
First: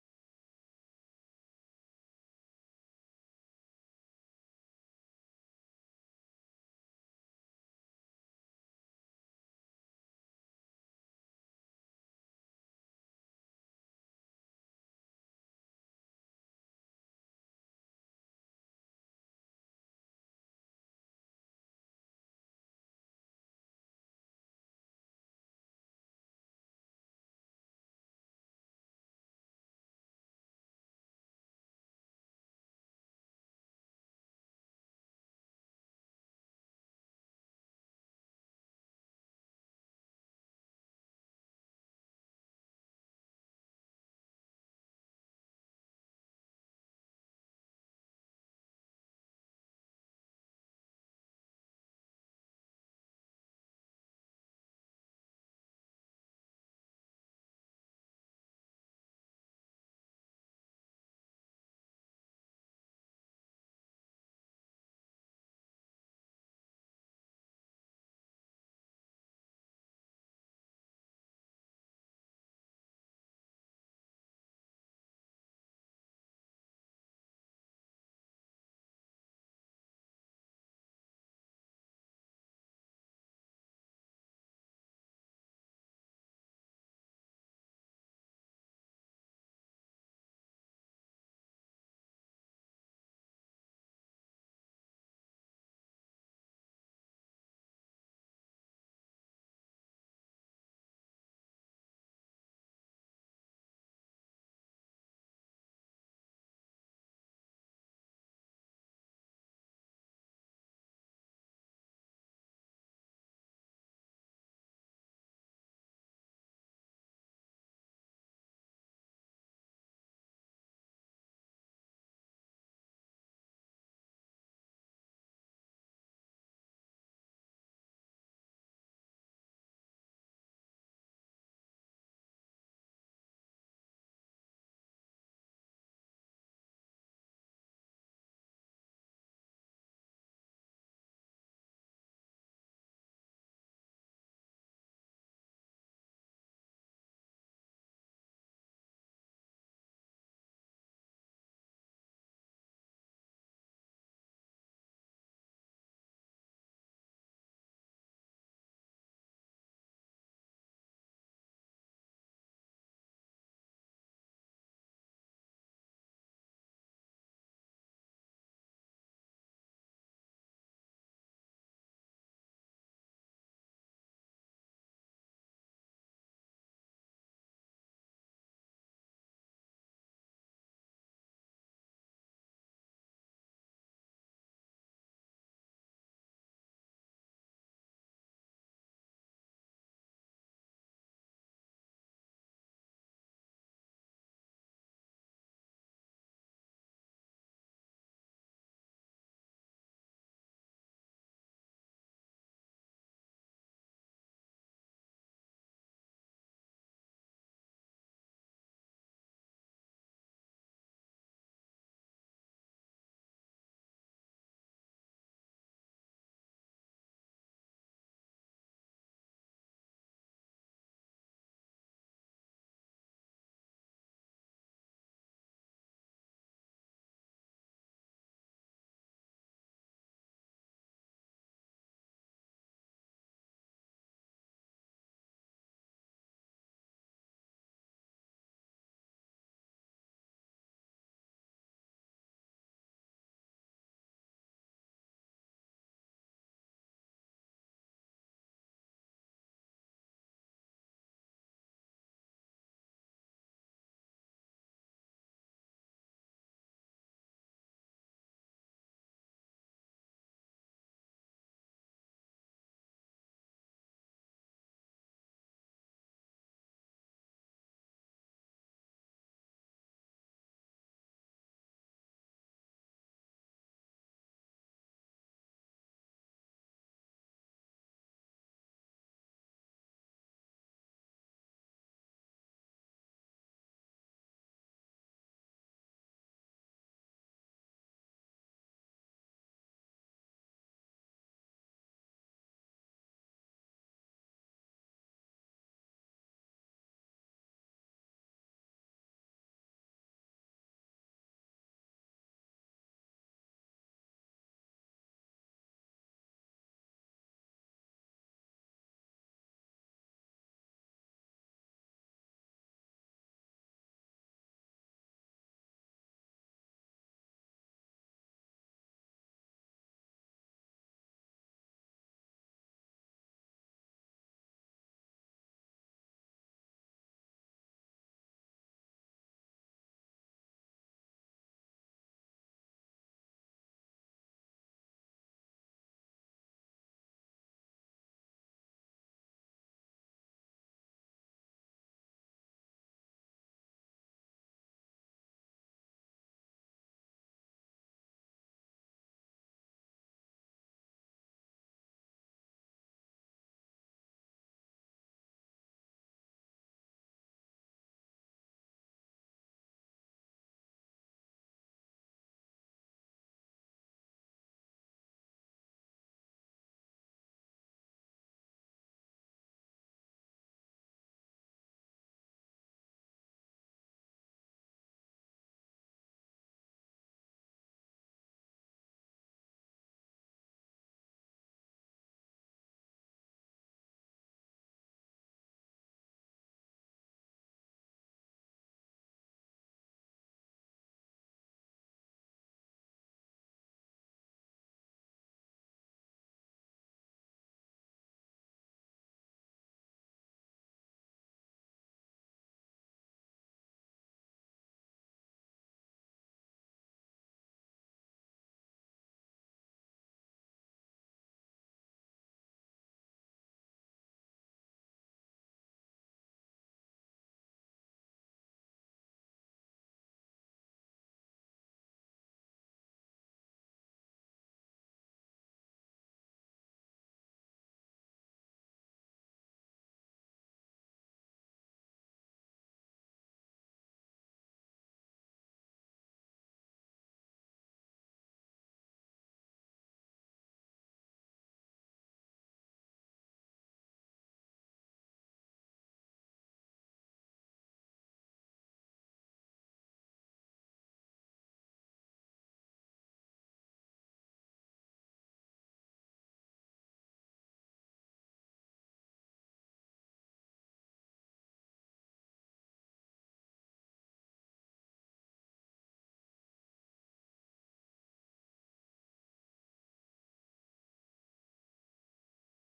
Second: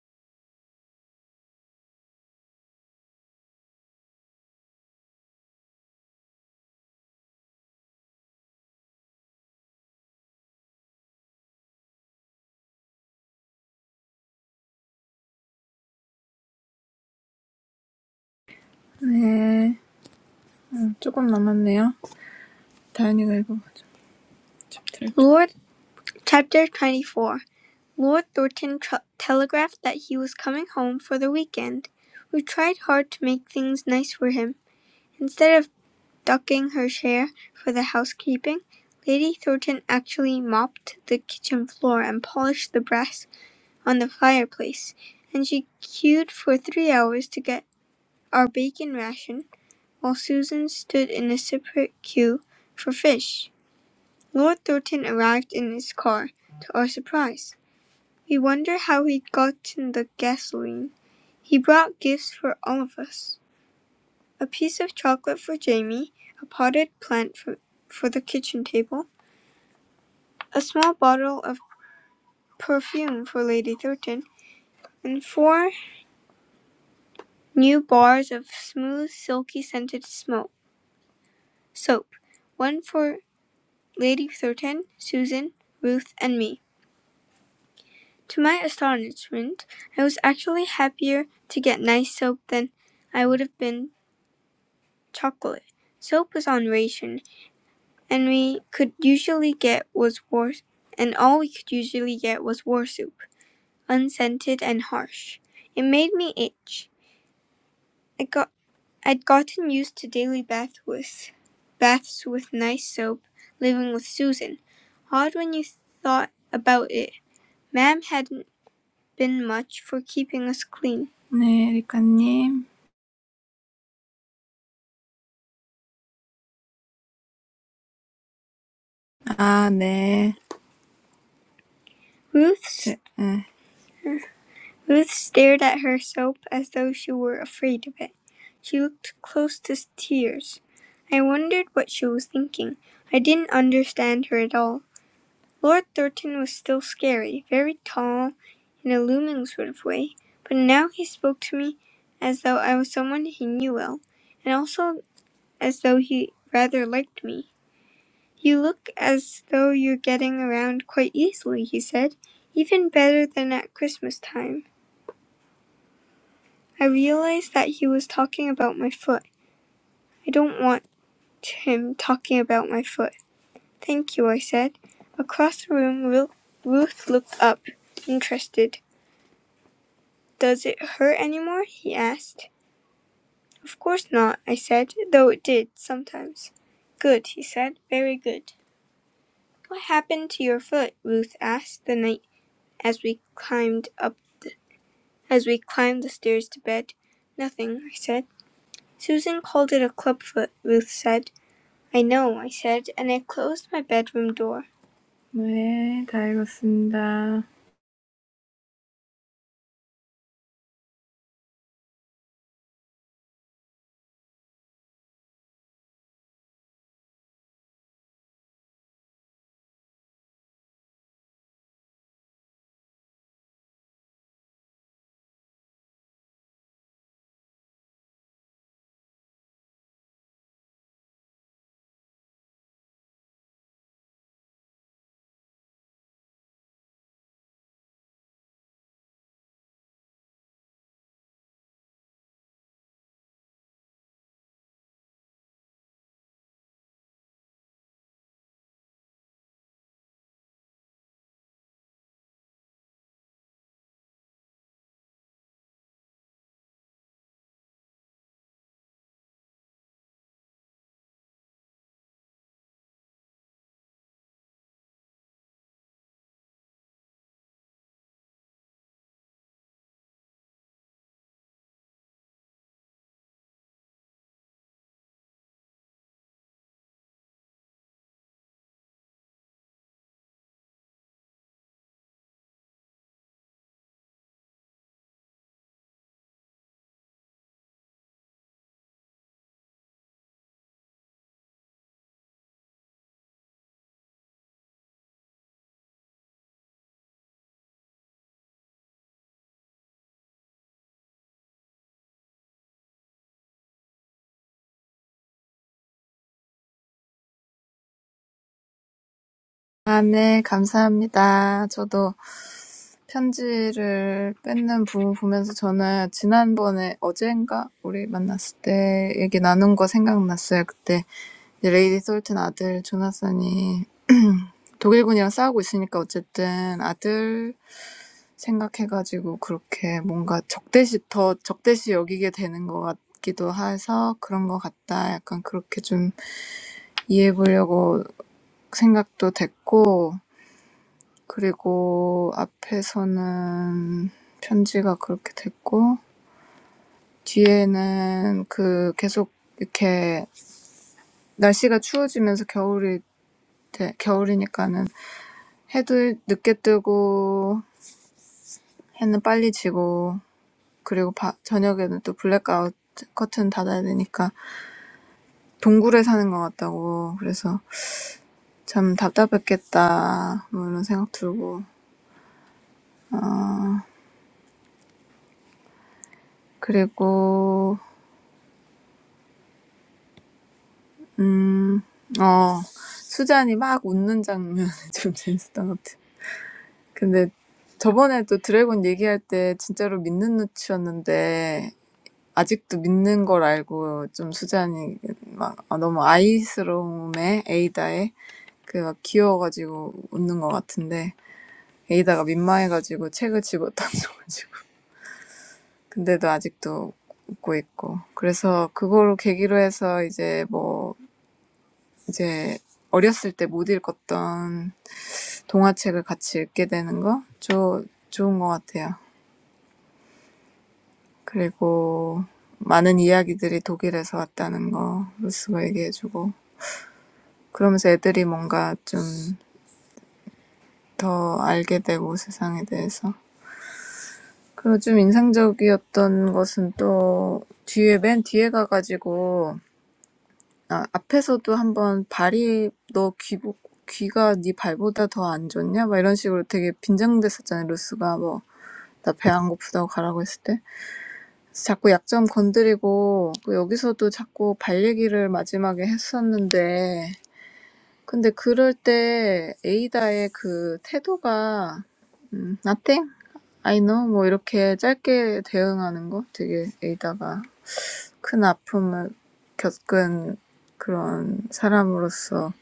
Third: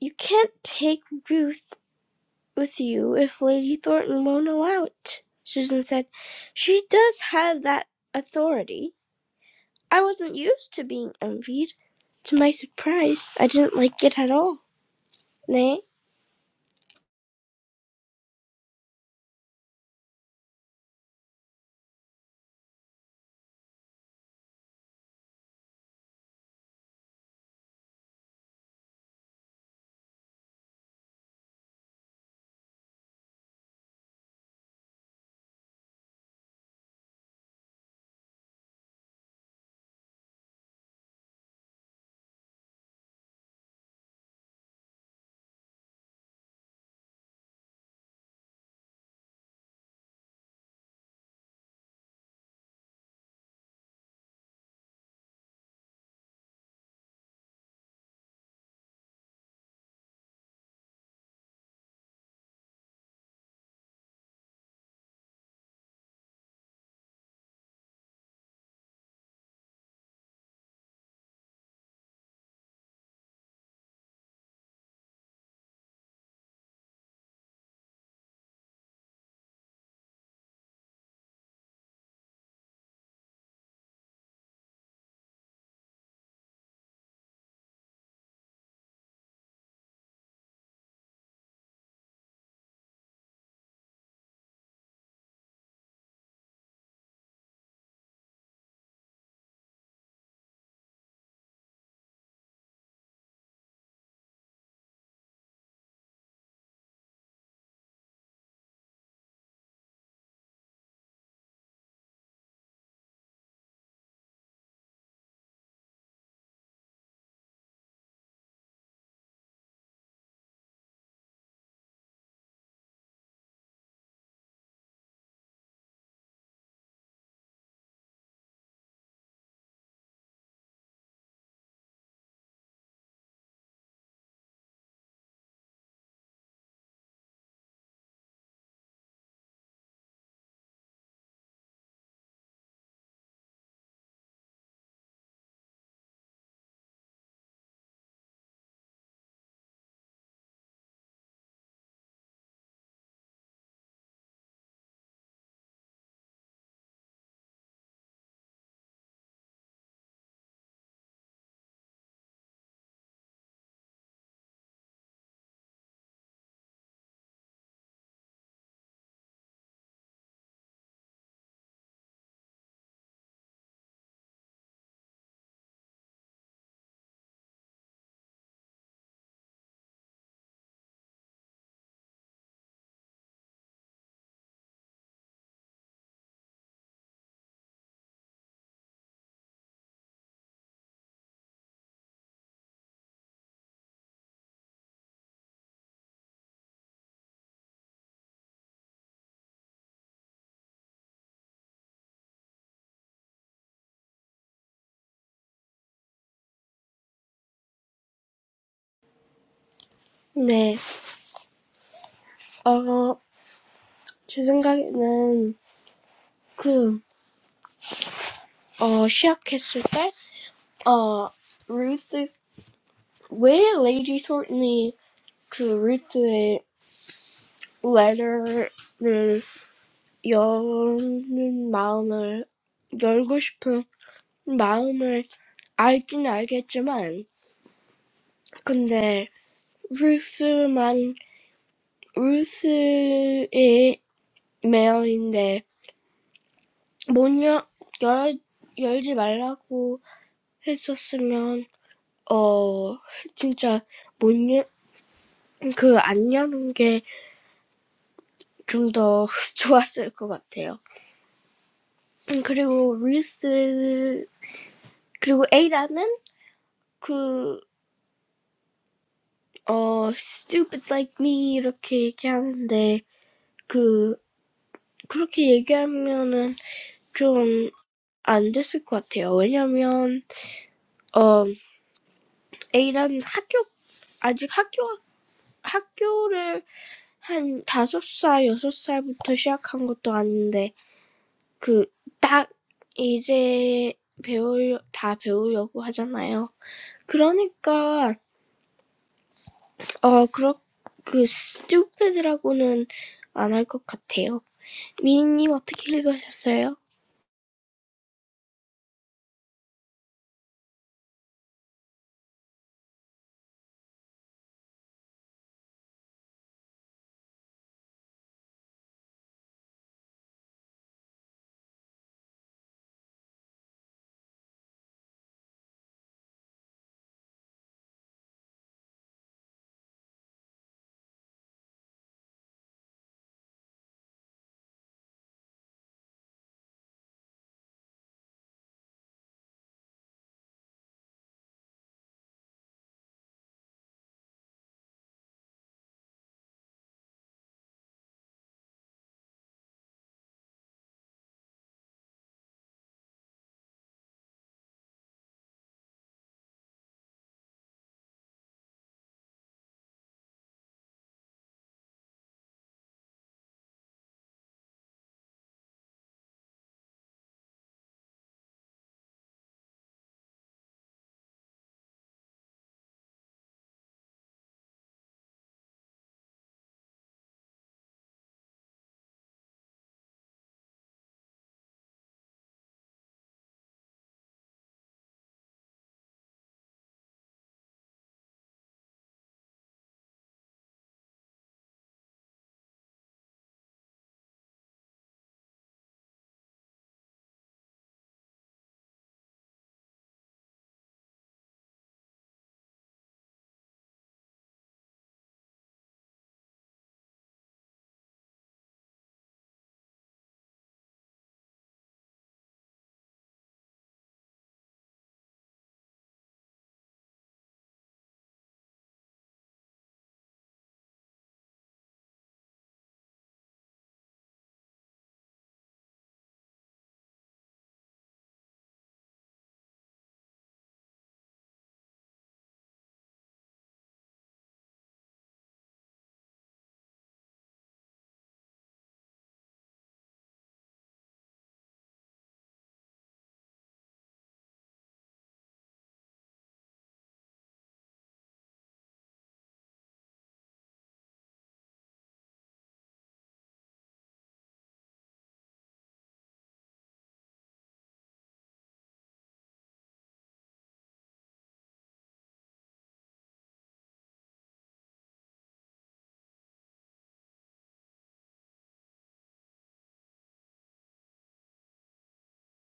Speaker 1: You can't take Ruth with you if Lady Thornton won't allow it, Susan said. She does have that authority. I wasn't used to being envied. To my surprise, I didn't like it at all. Nay,
Speaker 2: 네. 조금 남았네요. 다현이가 읽어보죠. Lord, chapter 24. Lord Thornton tr- telegraphed that he was coming home for the weekend. We tried hard to make things nice for him. Instead of ducking her share for the housekeeping, Lady Thornton actually mopped the kitchen floor and polished the brass on the fireplace, and she queued for three hours to get our bacon ration, while Susan stood in a separate queue for fish. Lord Thornton arrived in his car, to our surprise. We wondered how he'd gotten the gasoline. He brought gifts for all of us. A piece of chocolate for Jamie, a potted plant for, for the kitchen table, a small bottle of perfume for Lady Thornton, and four new bars of smooth, silky scented smoke soap, one for Lady Thornton, Susan, Ruth, and me. To my astonishment, I was actually happier to get nice soap than I would have been chocolate. Soap was on ration, and we could usually get was war, and all we could usually get was war soup, unscented and harsh. It made me itch. I got, I'd gotten used to daily baths with, baths with nice soap, living with Susan. Odd when you thought about it. Ma'am hadn't been much for keeping us clean. 네, 리카님. 아, 네. Ruth, s- Ruth stared at her soap as though she were afraid of it. She looked close to tears. I wondered what she was thinking. I didn't understand her at all. Lord Thornton was still scary, very tall, in a looming sort of way, but now he spoke to me as though I was someone he knew well, and also as though he rather liked me. "You look as though you're getting around quite easily," he said, "even better than at Christmas time." I realised that he was talking about my foot. I don't want him talking about my foot. "Thank you," I said. Across the room Ruth looked up, interested. "Does it hurt any more?" he asked. "Of course not," I said, "though it did, sometimes." "Good," he said, "very good." "What happened to your foot?" Ruth asked, the night as we climbed up the As we climbed the stairs to bed, Nothing, I said. Susan called it a clubfoot, Ruth said. I know, I said, and I closed my bedroom door. 네, 다 읽었습니다.
Speaker 1: nay. Ah, 지금까지는 그 어, 시작했을 때, ah, Ruth 왜 Lady Shortney 그 Ruth의 letter를 열 마음을 열고 싶은 마음을 알긴 알겠지만, 근데 Ruth만 Ruth의 매형인데 못 열, 열, 열지 말라고 했었으면 어 진짜 못 열, 그안 여는 게 좀 더 좋았을 것 같아요. 그리고 리스 그리고 에이라는 그어 stupid like me 이렇게 얘기하는데 그 그렇게 얘기하면은 좀 안 됐을 것 같아요. 왜냐면 어 에이라는 학교 아직 학교 학교를 한 다섯 살, 여섯 살부터 시작한 것도 아닌데, 그, 딱, 이제 배울, 다 배우려고 하잖아요. 그러니까, 어, 그렇, 그, 스튜피드라고는 안 할 것 같아요. 미니님 어떻게 읽으셨어요?
Speaker 2: 아, 네, 감사합니다. 저도 편지를 뺏는 부분 보면서 저는 지난번에 어젠가 우리 만났을 때 얘기 나눈 거 생각났어요. 그때 Lady Solten's son, Jonas, is fighting the German army. So, anyway, thinking about his son, it becomes like an enemy to him. So, I thought about that. And then, there was the letter from the front. And then, there was the weather getting colder and colder, and it was winter. 해도 늦게 뜨고 해는 빨리 지고 그리고 바, 저녁에는 또 블랙아웃 커튼 닫아야 되니까 동굴에 사는 것 같다고 그래서 참 답답했겠다 뭐 이런 생각 들고 그리고 음, 어, 수잔이 막 웃는 장면 좀 재밌었던 것 같아. 근데 저번에 또 드래곤 얘기할 때 진짜로 믿는 눈치였는데 아직도 믿는 걸 알고 좀 수잔이 막 아, 너무 아이스러움에 에이다에 그막 귀여워가지고 웃는 것 같은데 에이다가 민망해가지고 책을 집어 던져가지고 근데도 아직도 웃고 있고 그래서 그거로 계기로 해서 이제 뭐 이제 어렸을 때 못 읽었던 동화책을 같이 읽게 되는 거 좋, 좋은 것 같아요. 그리고 많은 이야기들이 독일에서 왔다는 거 루스가 얘기해주고 그러면서 애들이 뭔가 좀 더 알게 되고 세상에 대해서. 그리고 좀 인상적이었던 것은 또 뒤에 맨 뒤에 가가지고 아, 앞에서도 한번 발이 너 귀, 귀가 네 발보다 더안 좋냐? 막 이런 식으로 되게 빈정댔었잖아요. 루스가 뭐 나 배 안 고프다고 가라고 했을 때. 그래서 자꾸 약점 건드리고 여기서도 자꾸 발 얘기를 마지막에 했었는데 근데 그럴 때 에이다의 그 태도가 음, nothing? I know 뭐 이렇게 짧게 대응하는 거 되게 에이다가 큰 아픔을 겪은 그런 사람으로서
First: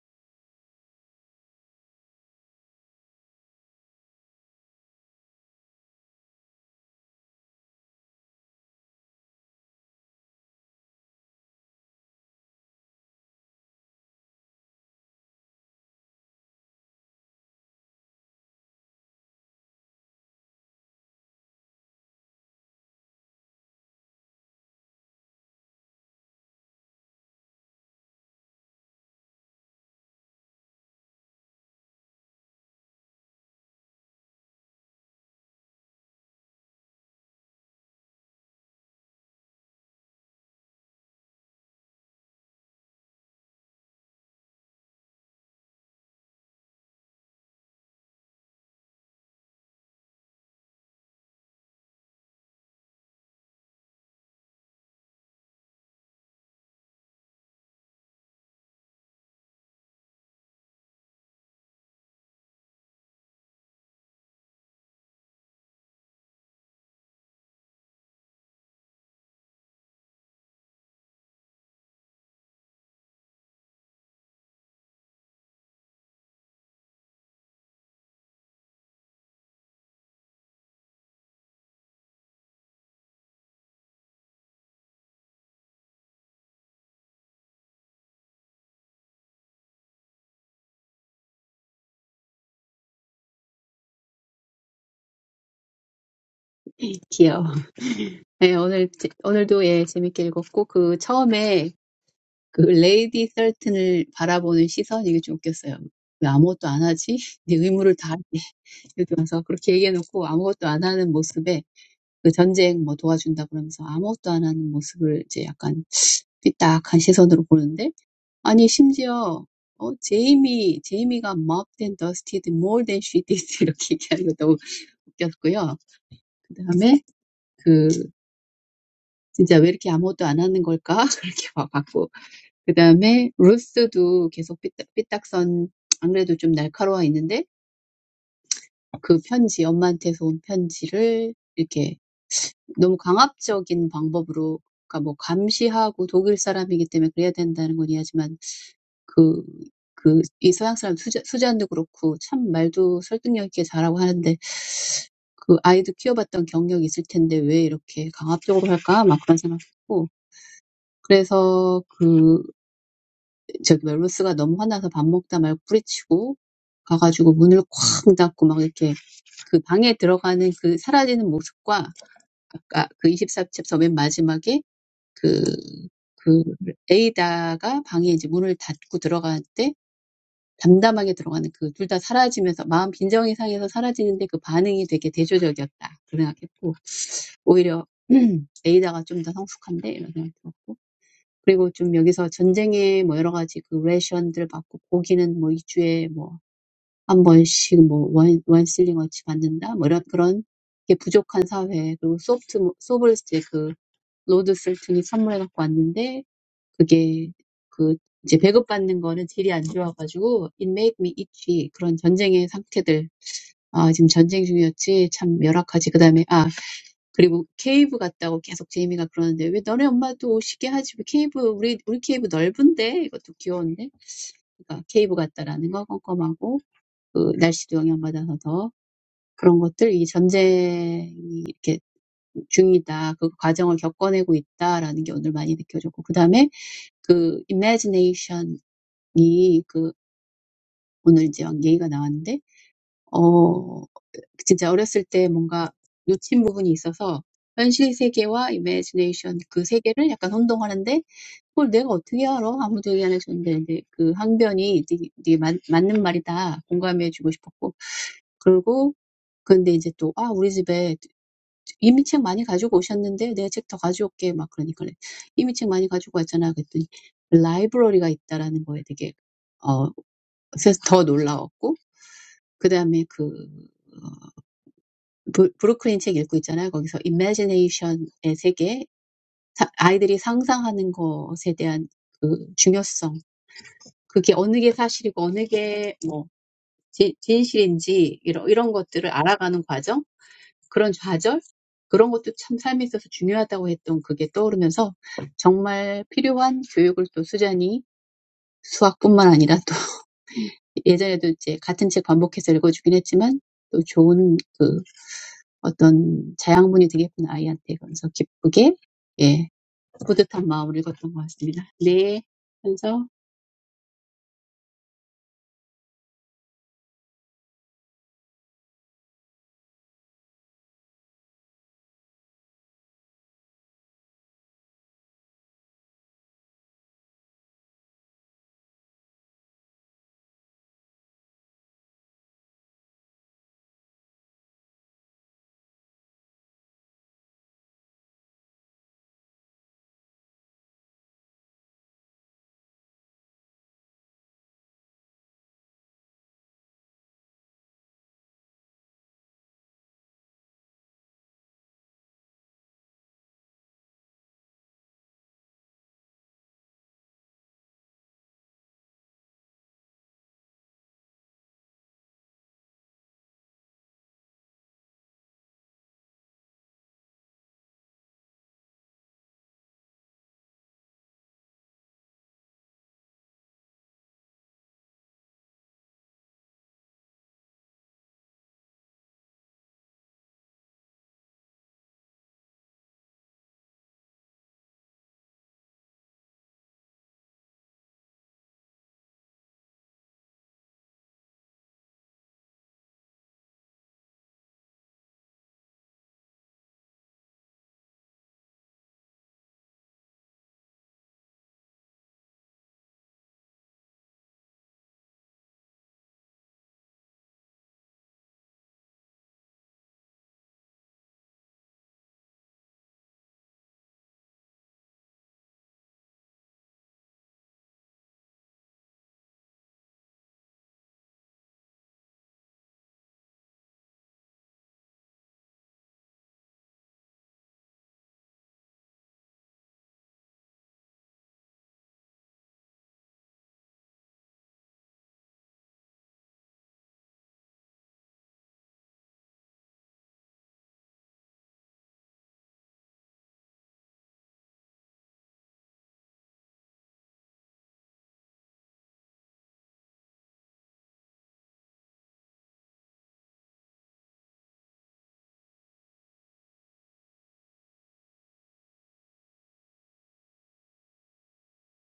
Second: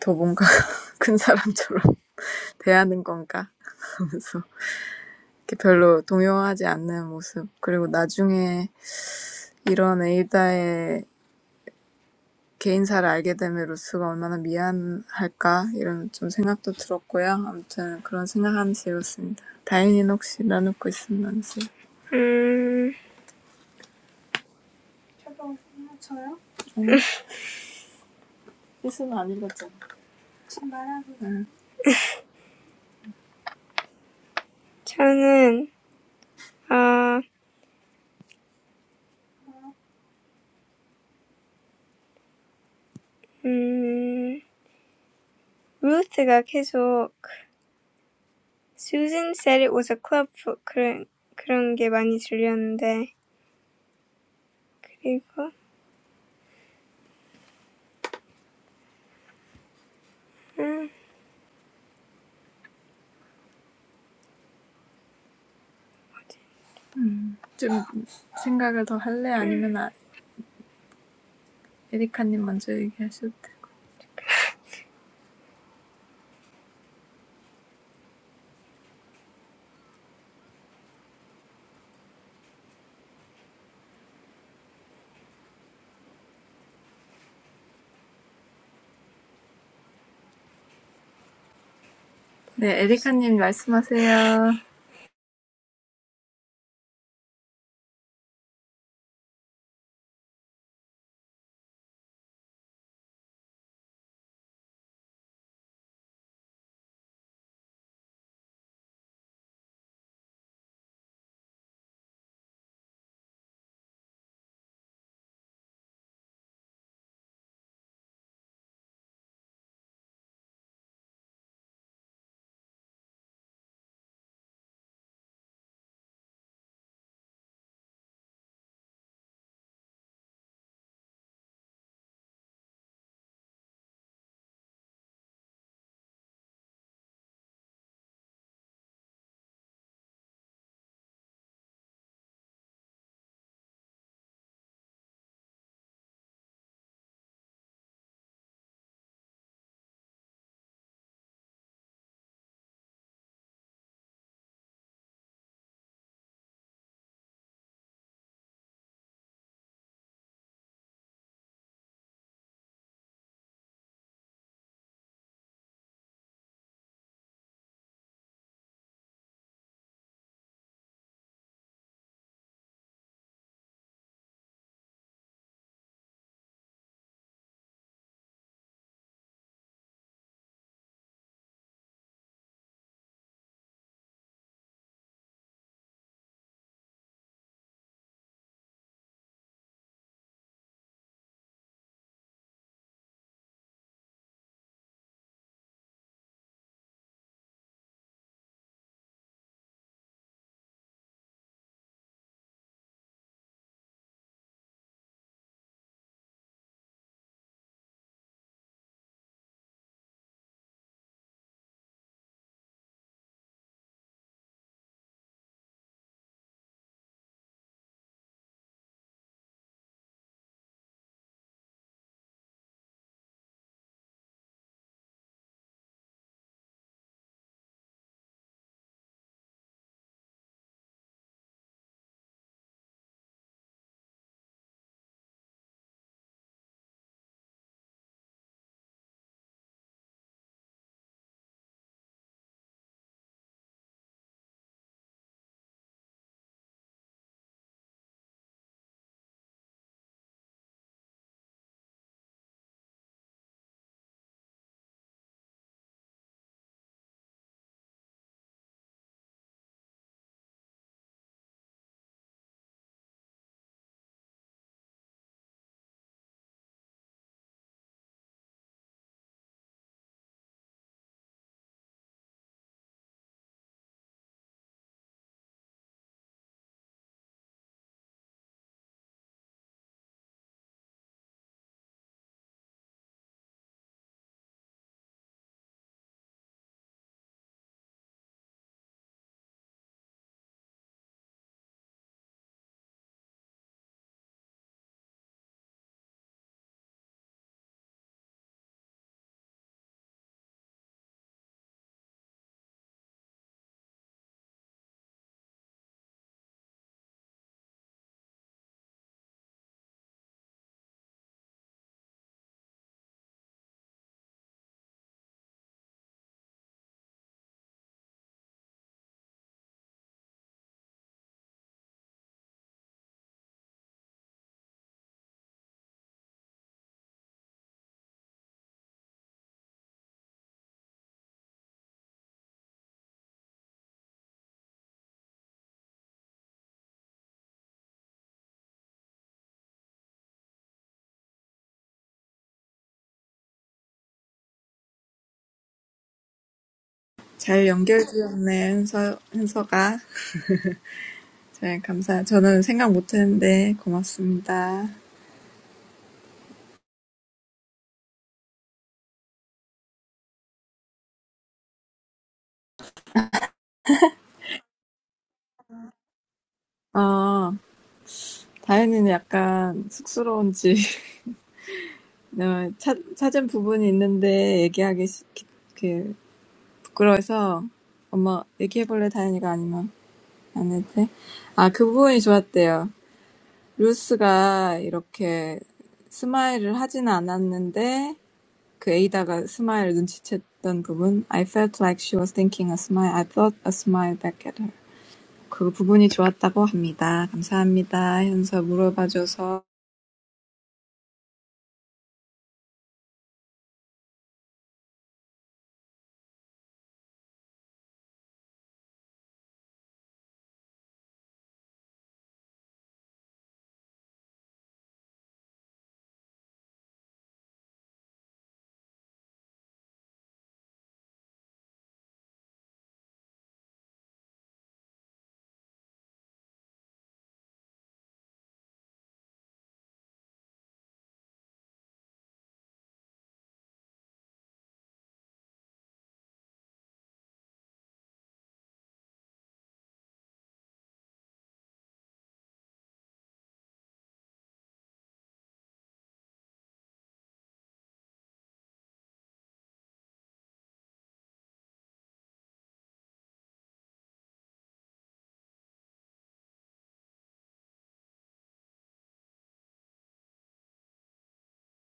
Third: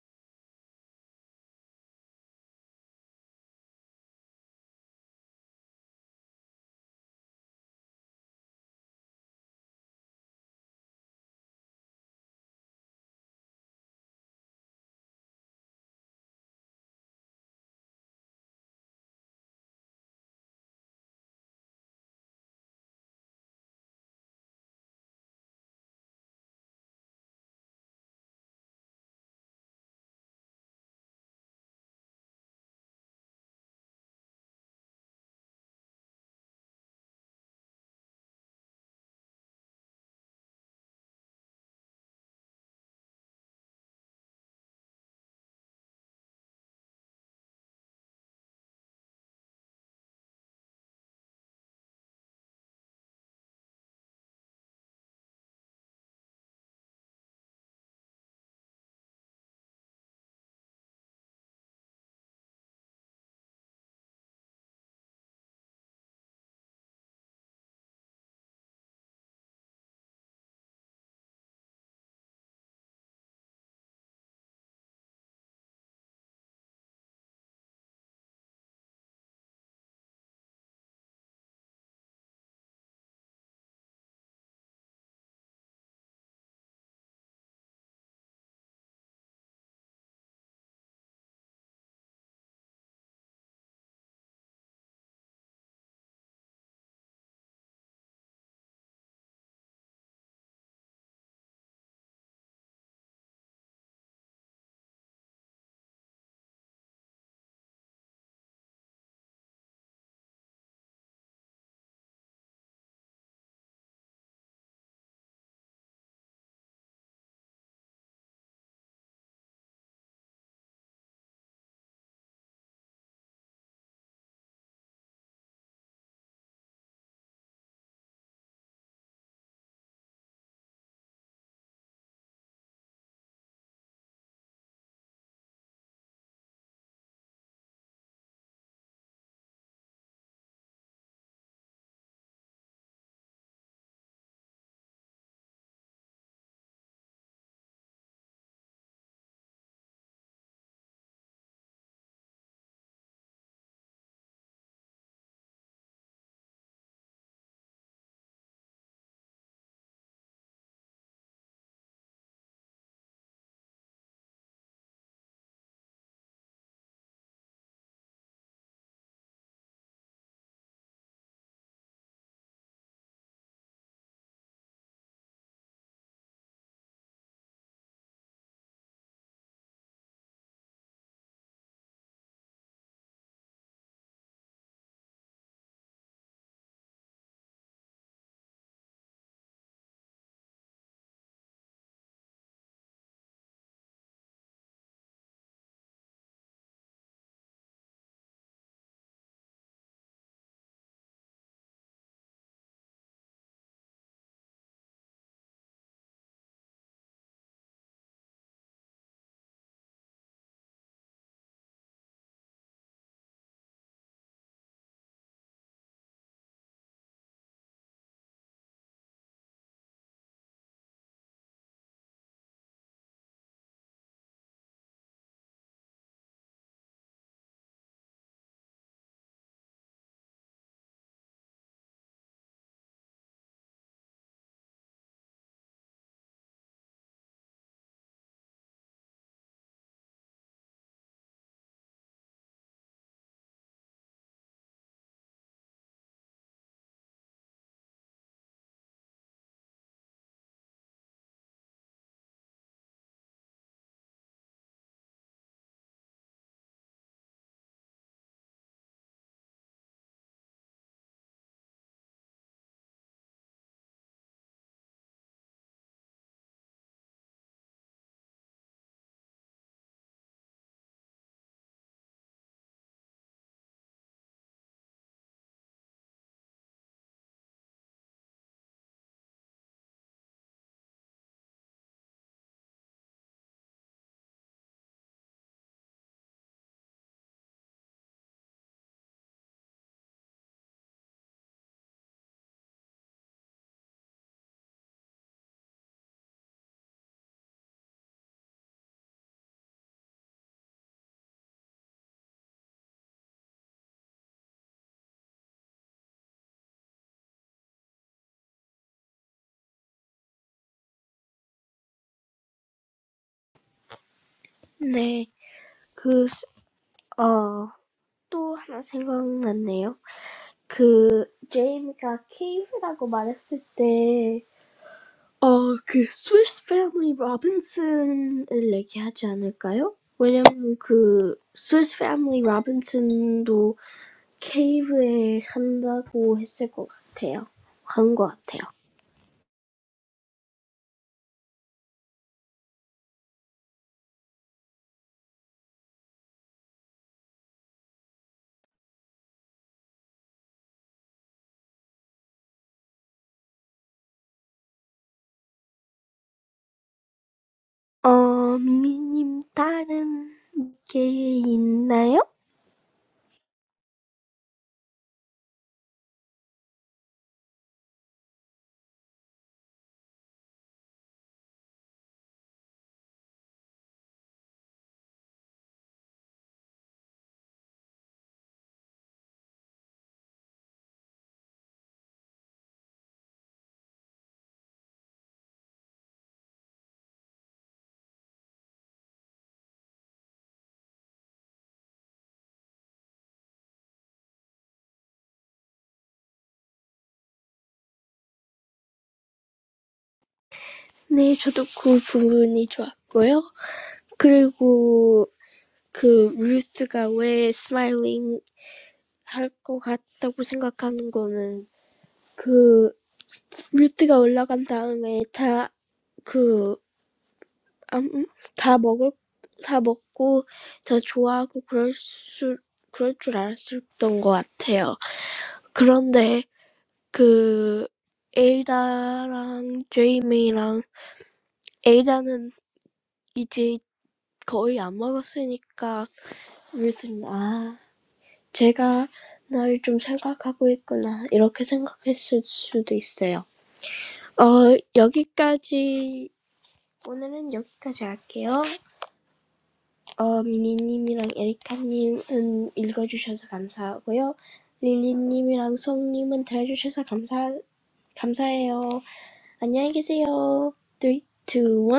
Speaker 2: 더 뭔가 큰 사람처럼 대하는 건가 하면서 이렇게 별로 동요하지 않는 모습 그리고 나중에 이런 에이다의 개인사를 알게 됨에 루스가 얼마나 미안할까 이런 좀 생각도 들었고요. 아무튼 그런 생각하면서 읽었습니다. 다인이는 혹시 나누고 있으면 나누세요. 음, 저요? 응. 있으면 안 읽었잖아. 저는, 아, 음, 루트가 계속 Susan said it was a club foot 그런, 그런 게 많이 들렸는데 그리고 좀 생각을 더 할래? 아니면 아, 에리카님 먼저 얘기하셔도 네, 에리카님 말씀하세요.
Speaker 3: 이키요. 네, 오늘, 제- 오늘도 예, 재밌게 읽었고, 그, 처음에, 그, 레이디 셀튼을 바라보는 시선, 이게 좀 웃겼어요. 왜 아무것도 안 하지? 네 의무를 다하지. 이렇게 와서 그렇게 얘기해놓고 아무것도 안 하는 모습에, 그 전쟁 뭐 도와준다 그러면서 아무것도 안 하는 모습을 이제 약간 삐딱한 시선으로 보는데, 아니, 심지어, 어, 제이미, 제이미가 mopped and dusted more than she did. 이렇게 얘기하는 거 너무 웃겼고요. 그 다음에, 그, 진짜 왜 이렇게 아무것도 안 하는 걸까? 그렇게 봤고. 그 다음에 루스도 계속 삐딱, 삐딱선, 안 그래도 좀 날카로워 있는데 그 편지, 엄마한테서 온 편지를 이렇게 너무 강압적인 방법으로, 그러니까 뭐 감시하고 독일 사람이기 때문에 그래야 된다는 건 이해하지만 그, 그, 이 서양 사람 수자, 수잔도 그렇고 참 말도 설득력 있게 잘하고 하는데 그 아이도 키워봤던 경력이 있을 텐데 왜 이렇게 강압적으로 할까? 막 그런 생각했고. 그래서 그 저기 멜로스가 너무 화나서 밥 먹다 말고 뿌리치고 가가지고 문을 쾅 닫고 막 이렇게 그 방에 들어가는 그 사라지는 모습과 아까 그 24챕터 맨 마지막에 그, 그 에이다가 방에 이제 문을 닫고 들어갈 때 담담하게 들어가는 그 둘 다 사라지면서 마음 빈정이 상해서 사라지는데 그 반응이 되게 대조적이었다. 그런 생각했고 오히려 에이다가 좀 더 성숙한데 이런 생각이 들었고 그리고 좀 여기서 전쟁에 뭐 여러 가지 그 레이션들 받고 고기는 뭐 이 주에 뭐한 번씩 뭐 원, 원슬링 어치 받는다 뭐 이런 그런 게 부족한 사회 그리고 소프트 뭐- 소블 이제 그 로드 셀튼이 선물해 갖고 왔는데 그게 그 이제 배급받는 거는 질이 안 좋아가지고 it made me itchy 그런 전쟁의 상태들 아 지금 전쟁 중이었지 참 열악하지 그 다음에 아 그리고 케이브 같다고 계속 제이미가 그러는데 왜 너네 엄마도 오시게 하지? 왜 케이브 우리 우리 케이브 넓은데 이것도 귀여운데 그러니까 케이브 같다라는 거 껌껌하고 그 날씨도 영향받아서 더 그런 것들 이 전쟁이 이렇게 중이다 그 과정을 겪어내고 있다라는 게 오늘 많이 느껴졌고 그 다음에 그 imagination이 그 오늘 이제 얘기가 나왔는데 어 진짜 어렸을 때 뭔가 놓친 부분이 있어서 현실 세계와 이매지네이션 그 세계를 약간 혼동하는데 그걸 내가 어떻게 알아? 아무도 얘기 안 해줬는데 근데 그 항변이 되게, 되게 맞, 맞는 말이다. 공감해주고 싶었고 그리고 근데 이제 또, 아, 우리 집에 이미 책 많이 가지고 오셨는데 내 책 더 가져올게. 막 그러니까 그래. 이미 책 많이 가지고 왔잖아. 그랬더니 라이브러리가 있다라는 거에 되게, 어, 그래서 더 놀라웠고, 그 다음에 그 브, 브로클린 책 읽고 있잖아요. 거기서 imagination의 세계, 사, 아이들이 상상하는 것에 대한 그 중요성, 그게 어느 게 사실이고 어느 게뭐 진, 진실인지 이런 이런 것들을 알아가는 과정, 그런 좌절, 그런 것도 참 삶에 있어서 중요하다고 했던 그게 떠오르면서 정말 필요한 교육을 또 수잔이 수학뿐만 아니라 예전에도 이제 같은 책 반복해서 읽어주긴 했지만 또 좋은 그 어떤 자양분이 되겠구나 아이한테 그래서 기쁘게 예 뿌듯한 마음으로 읽었던 것 같습니다. 네, 그래서
Speaker 1: 네. 그, 어, 또 하나 생각났네요. 그, 제이미가 케이브라고 말했을 때, 그 스위스 패밀리 로빈슨을 얘기하지 않을까요? 왜냐면 그 스위스 패밀리 로빈슨도 케이브에 산다고 했을 것 같아요. 한 것 같아요.
Speaker 2: 잘 연결되었네, 현서, 현서가. 잘 감사. 저는 생각 못했는데 고맙습니다.
Speaker 1: 어 미니님 다른 게 있나요?
Speaker 2: 어, 다현이는 약간 쑥스러운지 어, 찾, 찾은 부분이 있는데 얘기하기 시, 그, 부끄러워서 엄마 얘기해볼래 다현이가 아니면 안 해도 돼? 아, 그 부분이 좋았대요. 루스가 이렇게 스마일을 하진 않았는데 그 에이다가 스마일 눈치챘던 부분 I felt like she was thinking a smile. I thought a smile back at her. 그 부분이 좋았다고 합니다. 감사합니다. 현서 물어봐줘서.
Speaker 1: 네, 저도 그 부분이 좋았고요. 그리고 그 루스가 왜 스마일링 할 것 같다고 생각하는 거는 그. 뮤트가 올라간 다음에 다, 그, 다 먹을, 다 먹고, 더 좋아하고 그럴 수, 그럴 줄 알았었던 것 같아요. 그런데, 그, 에이다랑 제이미랑, 에이다는 이제 거의 안 먹었으니까, 뮤트는, 아, 제가 날 좀 생각하고 있구나, 이렇게 생각했을 수도 있어요. 어, 여기까지, 오늘은 여기까지 할게요. 어, 미니님이랑 에리카님은 읽어주셔서 감사하고요. 릴리님이랑 송님은 들어주셔서 감사, 감사해요. 안녕히 계세요. three, two, one.